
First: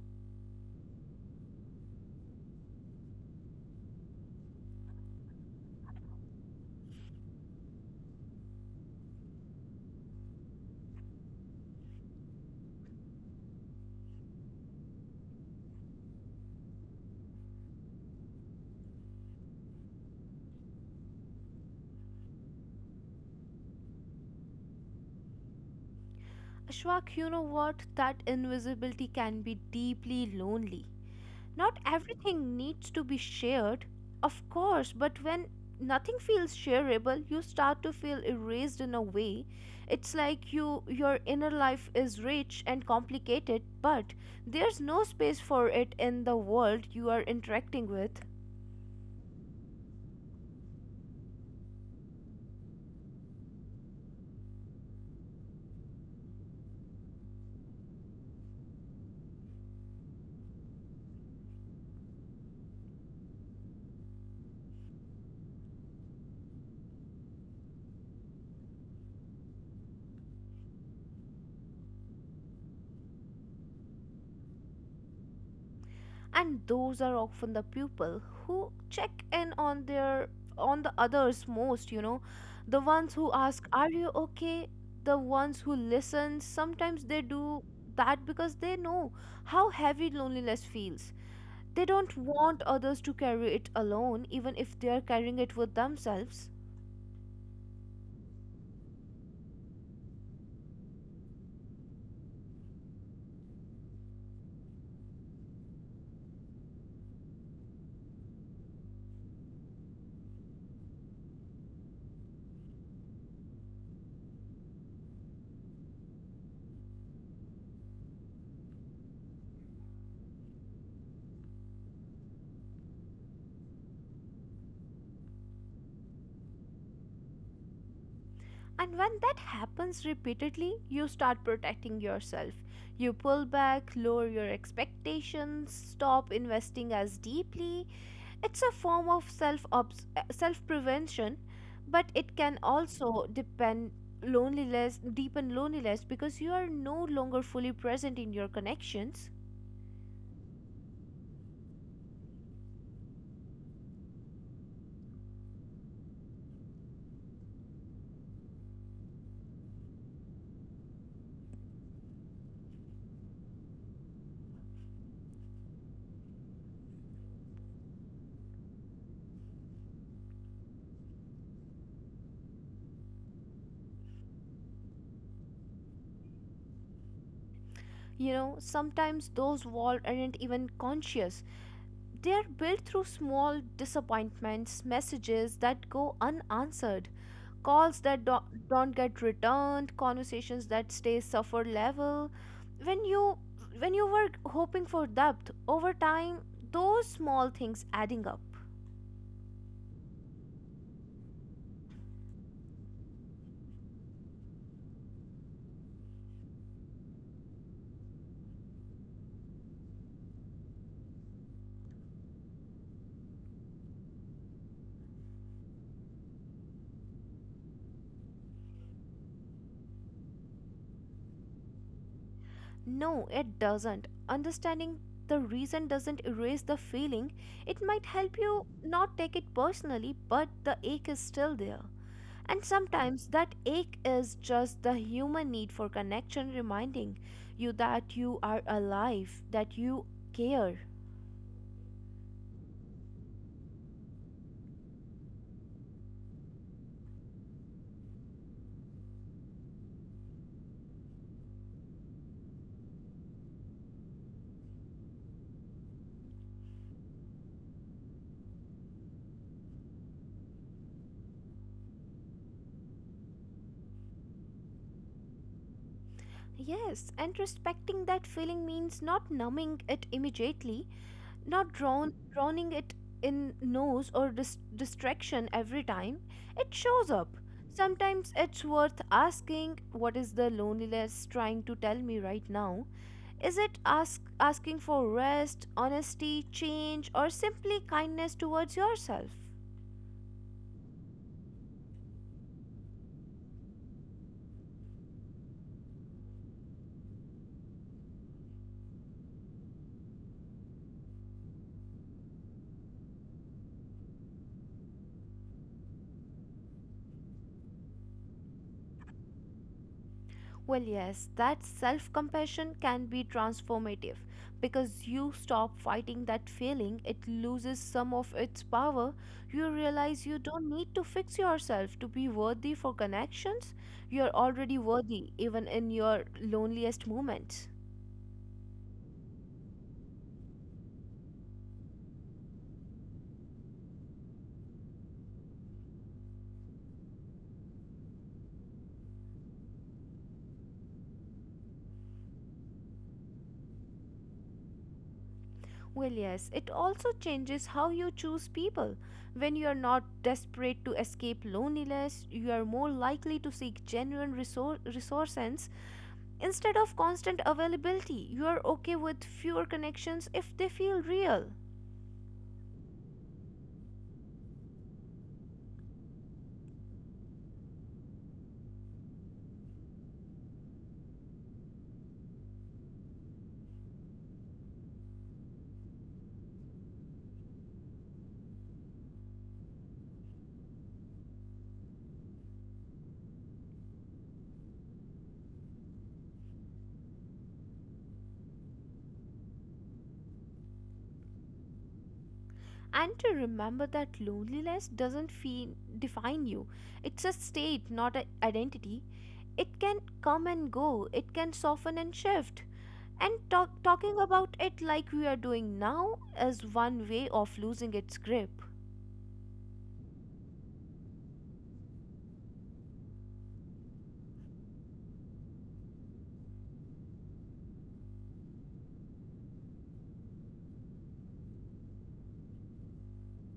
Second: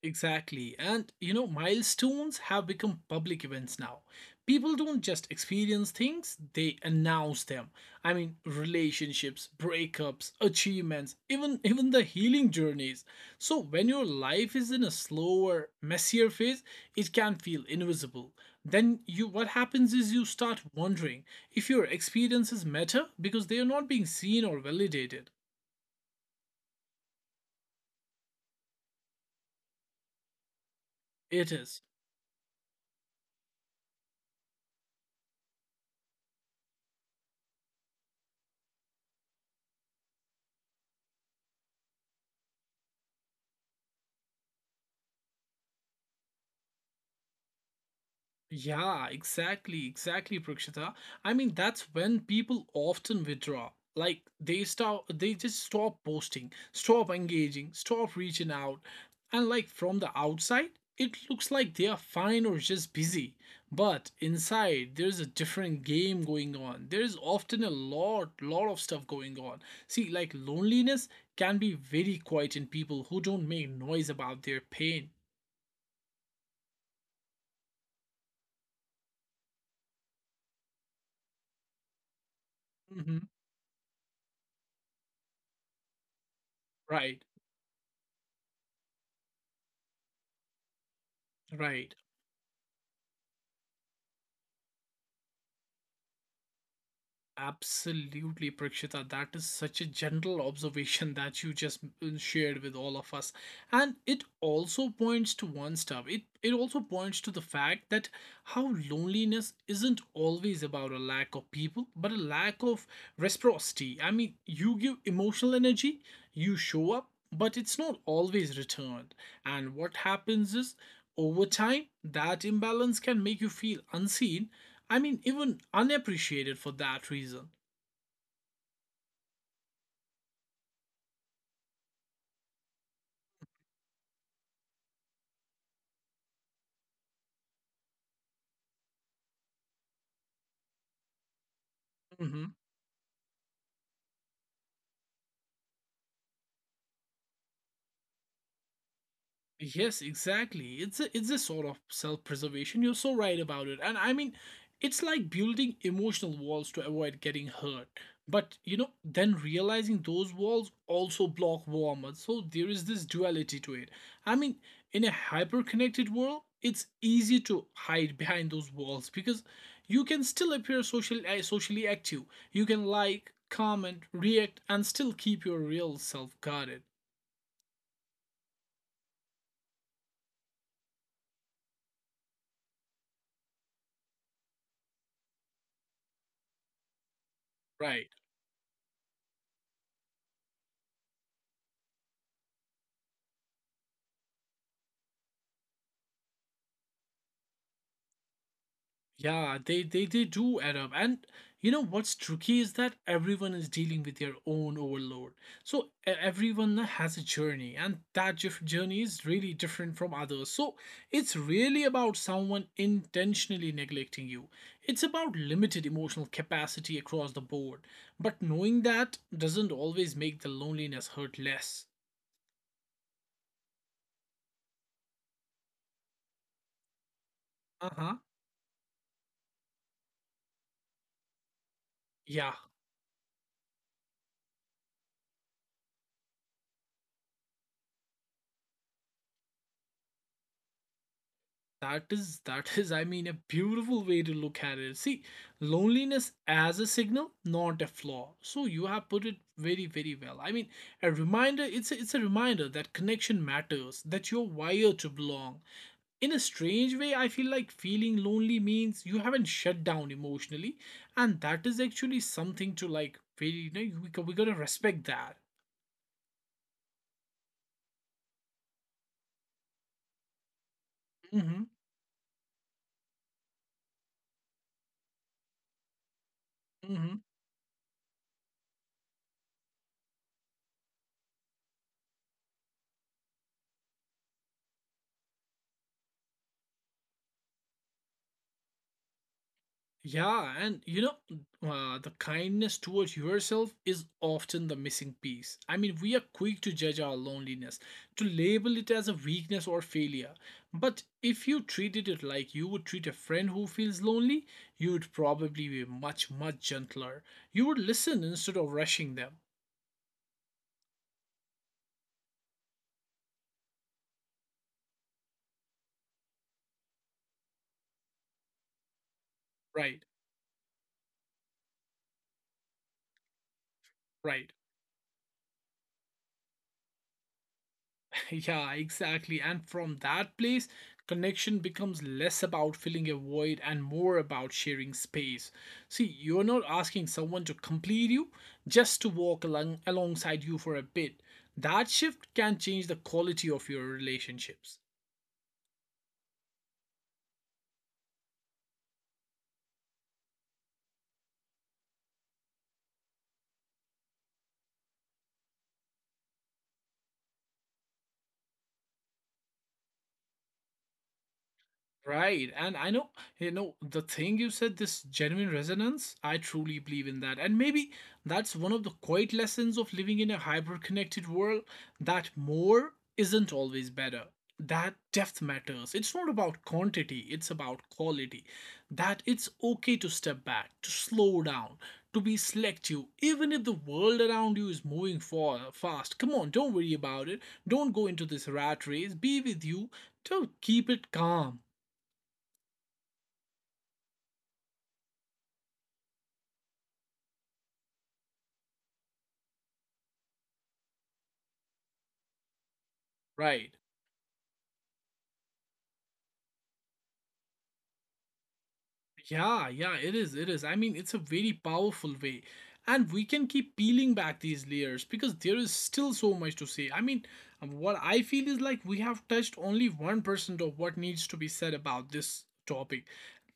S1: Exactly. And you know, milestones have become public events now. People don't just experience things, they announce them. I mean, relationships, breakups, achievements, even [LAUGHS] even the healing journeys. So when your life is in a slower, messier phase, it can feel invisible. Then you what happens is you start wondering if your experiences matter because they are not being seen or validated.
S2: Ashwak, you know what? That invisibility can be deeply lonely.
S1: It
S2: Not
S1: is.
S2: everything needs to be shared, of course, but when nothing feels shareable, you start to feel erased in a way. It's like your inner life is rich and complicated, but there's no space for it in the world you are interacting with.
S1: Yeah, exactly, exactly, Prakshita. I mean, that's when people often withdraw. Like they stop, they just stop posting, stop engaging, stop reaching out. And like from the outside, it looks like they are fine or just busy. But inside, there's a different game going on. There's often a lot, lot of stuff going on. See, like loneliness can be very quiet in people who don't make noise about their pain.
S2: And those are often the people who check in on their on the others most, you know, the ones who
S1: Hmm.
S2: ask, are you okay, the ones who listen. Sometimes they
S1: Right,
S2: do that because they know how heavy loneliness feels. They
S1: right.
S2: don't want others to carry it alone, even if they are carrying it with themselves.
S1: Absolutely, Prakshita. That is such a general observation [LAUGHS] that you just shared with all of us. And it also points to one stuff. It also points to the fact that how loneliness isn't always about a lack of people, but a lack of reciprocity. I mean, you give emotional energy, you show up, but it's not always returned. And what happens is over time, that imbalance can make you feel unseen, I mean, even unappreciated for that reason.
S2: And when that happens repeatedly, you start protecting yourself. You pull back, lower your expectations, stop investing as deeply. It's a form of self prevention, but it
S1: Mhm.
S2: can also depend loneliness, deepen loneliness, because you are no longer fully present in your connections.
S1: Yes, exactly. It's a sort of self-preservation. You're so right about it. And I mean, it's like building emotional walls to avoid getting hurt. But you know, then realizing those walls also block warmth. So there is this duality to it. I mean, in a hyper-connected world, it's easy to hide behind those walls because you can still appear social, socially active. You can like, comment, react, and still keep your real self guarded.
S2: You know, sometimes those walls aren't even conscious. They are built through small disappointments, messages that go unanswered, calls
S1: Right.
S2: that don't get returned, conversations that stay suffer level when you when you were hoping for depth. Over time, those small things adding up.
S1: Yeah, they do add up. And you know what's tricky is that everyone is dealing with their own overload. So e- everyone has a journey, and that jif- journey is really different from others. So it's really about someone intentionally neglecting you. It's about limited emotional capacity across the board. But knowing that doesn't always make the loneliness hurt less.
S2: No, it doesn't. Understanding the reason doesn't erase the feeling. It
S1: Uh
S2: might
S1: huh.
S2: help you not take it personally, but the ache is still there. And
S1: Yeah.
S2: sometimes that ache is just the human need for connection, reminding you that you are alive, that you care.
S1: That is, I mean, a beautiful way to look at it. See, loneliness as a signal, not a flaw. So you have put it very, very well. I mean, a reminder, it's a reminder that connection matters, that you're wired to belong. In a strange way, I feel like feeling lonely means you haven't shut down emotionally, and that is actually something to like, very, we gotta respect that.
S2: Yes, and respecting that feeling means not numbing it immediately, not
S1: Hmm.
S2: drowning it in noise or distraction every time it shows
S1: Hmm.
S2: up. Sometimes it's worth asking, what is the loneliness trying to tell me right now? Is it asking for rest, honesty, change, or simply kindness towards yourself?
S1: Yeah, and the kindness towards yourself is often the missing piece. I mean, we are quick to judge our loneliness, to label it as a weakness or failure. But if you treated it like you would treat a friend who feels lonely, you would probably be much, much gentler. You would listen instead of rushing them.
S2: Well, yes, that self compassion can be transformative because you stop fighting that feeling, it loses some of its power. You
S1: Right,
S2: realize you don't need to fix yourself to be worthy for connections. You're
S1: right.
S2: already worthy, even in your loneliest moments.
S1: [LAUGHS] Yeah, exactly. And from that place, connection becomes less about filling a void and more about sharing space. See, you're not asking someone to complete you, just to walk along alongside you for a bit. That shift can change the quality of your relationships.
S2: Well, yes, it also changes how you choose people. When you are not desperate to escape loneliness, you are more likely to seek genuine resources. Instead of constant availability, you are okay with fewer connections if they feel real.
S1: Right. And I know, you know, the thing you said, this genuine resonance, I truly believe in that. And maybe that's one of the quiet lessons of living in a hyper connected world that more isn't always better. That depth matters. It's not about quantity, it's about quality. That it's okay to step back, to slow down, to be selective, even if the world around you is moving for fast. Come on, don't worry about it. Don't go into this rat race. Be with you. To keep it calm.
S2: And to remember that loneliness doesn't define you, it's a state, not an identity. It can come and go, it can soften and shift. And
S1: Right.
S2: talking about it like we are doing now is one way of losing its grip.
S1: Yeah, yeah, it is. It is. I mean, it's a very powerful way. And we can keep peeling back these layers because there is still so much to say. I mean, what I feel is like we have touched only 1% of what needs to be said about this topic.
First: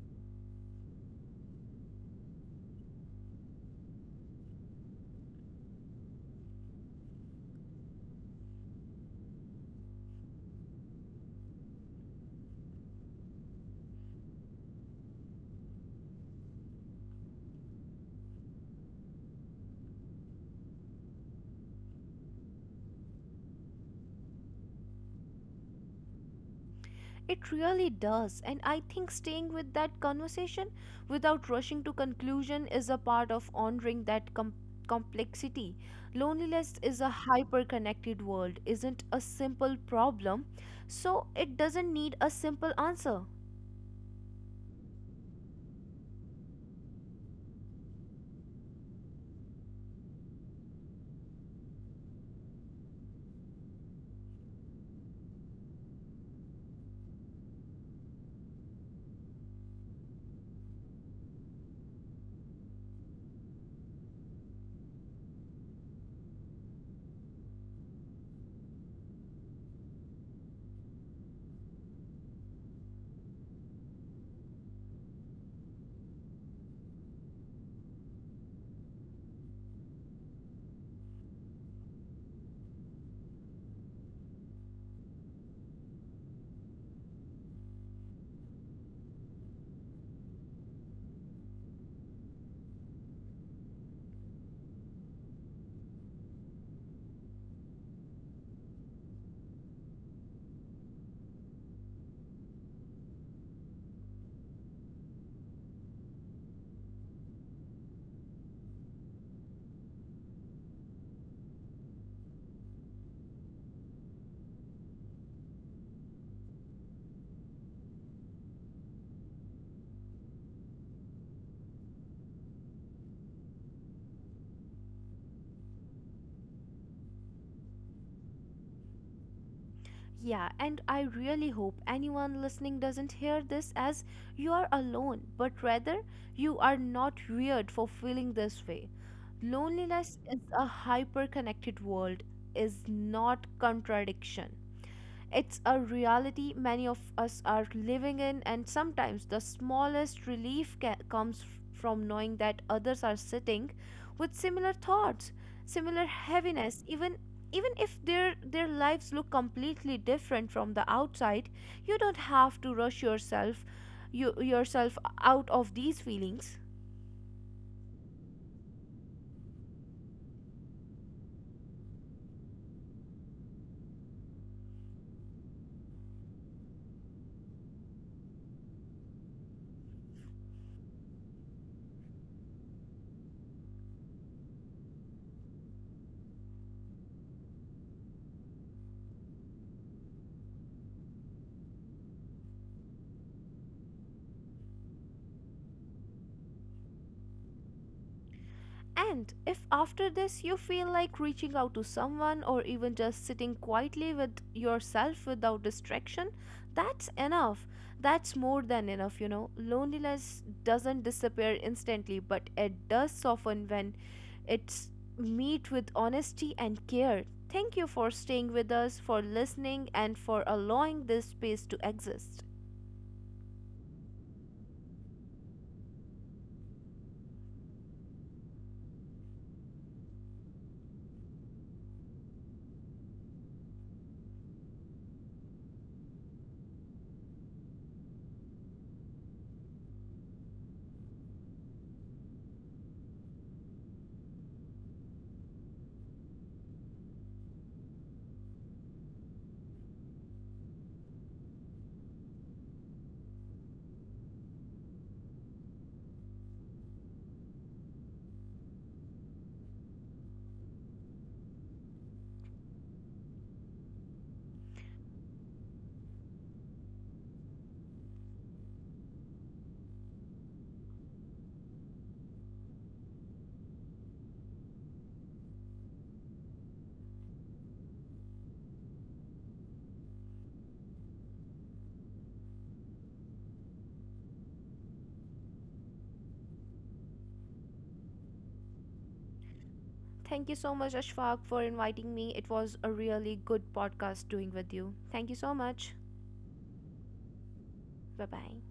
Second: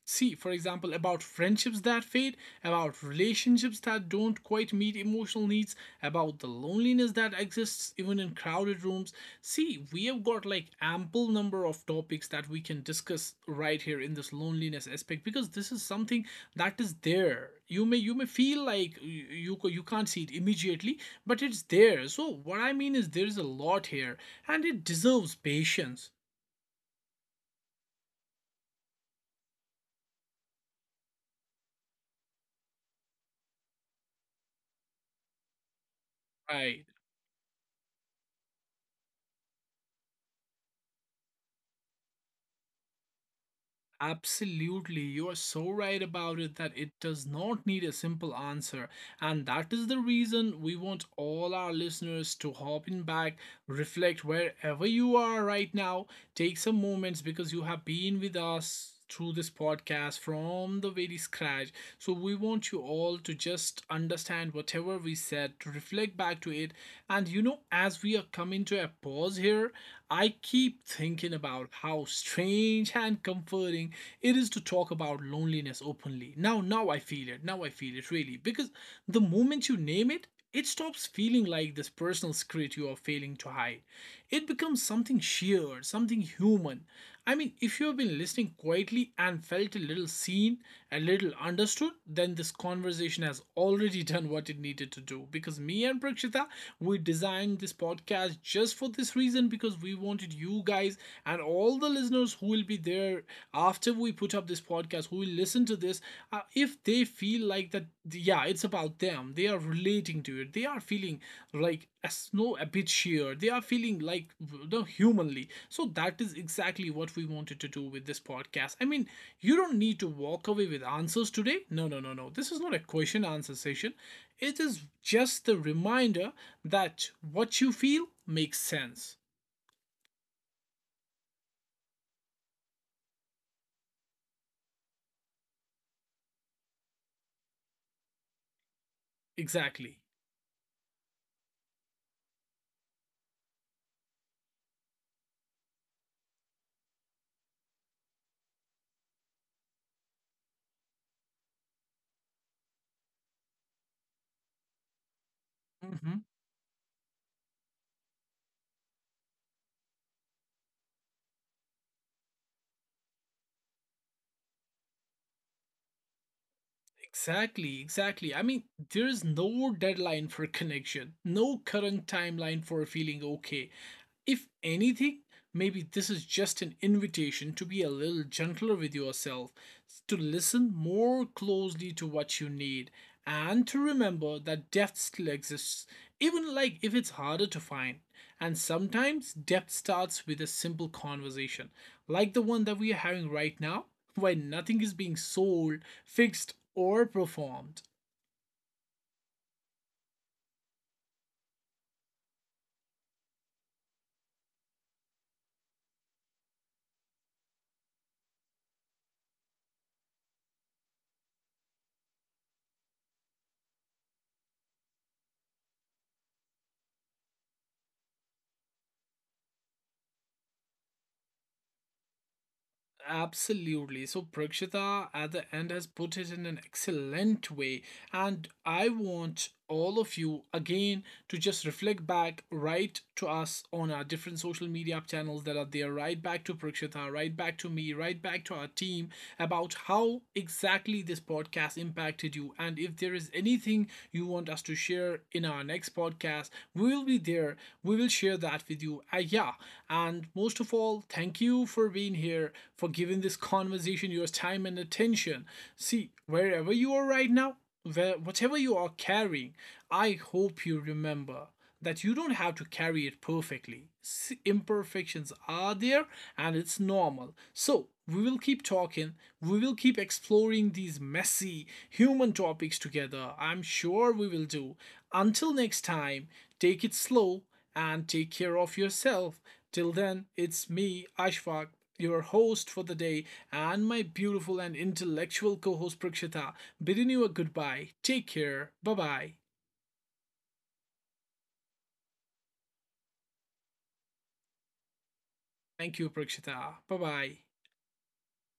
S1: See, for example, about friendships that fade, about relationships that don't quite meet emotional needs, about the loneliness that exists even in crowded rooms. See, we have got like ample number of topics that we can discuss right here in this loneliness aspect because this is something that is there. You may feel like you can't see it immediately, but it's there. So what I mean is there is a lot here and it deserves patience.
S2: It really does, and I think staying with that conversation without rushing to conclusion is a part of honoring that complexity. Loneliness
S1: Right.
S2: is a hyper-connected world, isn't a simple problem, so it doesn't need a simple answer.
S1: Absolutely, you are so right about it that it does not need a simple answer. And that is the reason we want all our listeners to hop in back, reflect wherever you are right now, take some moments because you have been with us through this podcast from the very scratch. So we want you all to just understand whatever we said, to reflect back to it. And you know, as we are coming to a pause here, I keep thinking about how strange and comforting it is to talk about loneliness openly. Now, now I feel it. Now I feel it really. Because the moment you name it, it stops feeling like this personal secret you are failing to hide. It becomes something sheer, something human. I mean, if you have been listening quietly and felt a little seen, a little understood, then this conversation has already [LAUGHS] done what it needed to do. Because me and Prakshita, we designed this podcast just for this reason because we wanted you guys and all the listeners who will be there after we put up this podcast, who will listen to this, if they feel like that, yeah, it's about them, they are relating to it, they are feeling like a snow a bit sheer, they are feeling like the humanly, so that is exactly what we wanted to do with this podcast. I mean, you don't need to walk away with answers today. No, no, no, no, this is not a question answer session. It is just the reminder that what you feel makes sense.
S2: Yeah, and I really hope anyone listening doesn't hear this as, you are alone, but rather, you are not weird for feeling this way.
S1: Exactly.
S2: Loneliness is a hyper connected world, is not contradiction. It's a reality many of us are living in, and sometimes the smallest relief comes from knowing that others are sitting with similar thoughts, similar
S1: Hmm.
S2: heaviness, even even if their lives look completely different from the outside. You don't have to rush yourself, you yourself, out of these feelings.
S1: Exactly, exactly. I mean, there is no deadline for connection, no current timeline for feeling okay. If anything, maybe this is just an invitation to be a little gentler with yourself, to listen more closely to what you need, and to remember that depth still exists, even like if it's harder to find. And sometimes depth starts with a simple conversation, like the one that we are having right now, where nothing is being sold, fixed, or performed.
S2: And if after this you feel like reaching out to someone or even just sitting quietly with yourself without distraction, that's enough. That's more than enough, you know. Loneliness doesn't disappear instantly, but it does soften when it's meet with honesty and care. Thank you for staying with us, for listening, and for allowing this space to exist.
S1: Absolutely. So Prakshita at the end has put it in an excellent way. And I want all of you again to just reflect back, write to us on our different social media channels that are there, right back to Prakshita, right back to me, right back to our team, about how exactly this podcast impacted you. And if there is anything you want us to share in our next podcast, we will be there. We will share that with you. Yeah. And most of all, thank you for being here, for giving this conversation your time and attention. See, wherever you are right now, whatever you are carrying, I hope you remember that you don't have to carry it perfectly. Imperfections are there and it's normal. So, we will keep talking, we will keep exploring these messy human topics together. I'm sure we will do. Until next time, take it slow and take care of yourself. Till then, it's me, Ashfaq, your host for the day, and my beautiful and intellectual co host Prakshita, bidding you a goodbye. Take care. Bye bye.
S2: Thank you so much, Ashfaq, for inviting me. It was a really good podcast doing with you. Thank you so much.
S1: Thank you, Prakshita. Bye bye.
S2: 拜拜。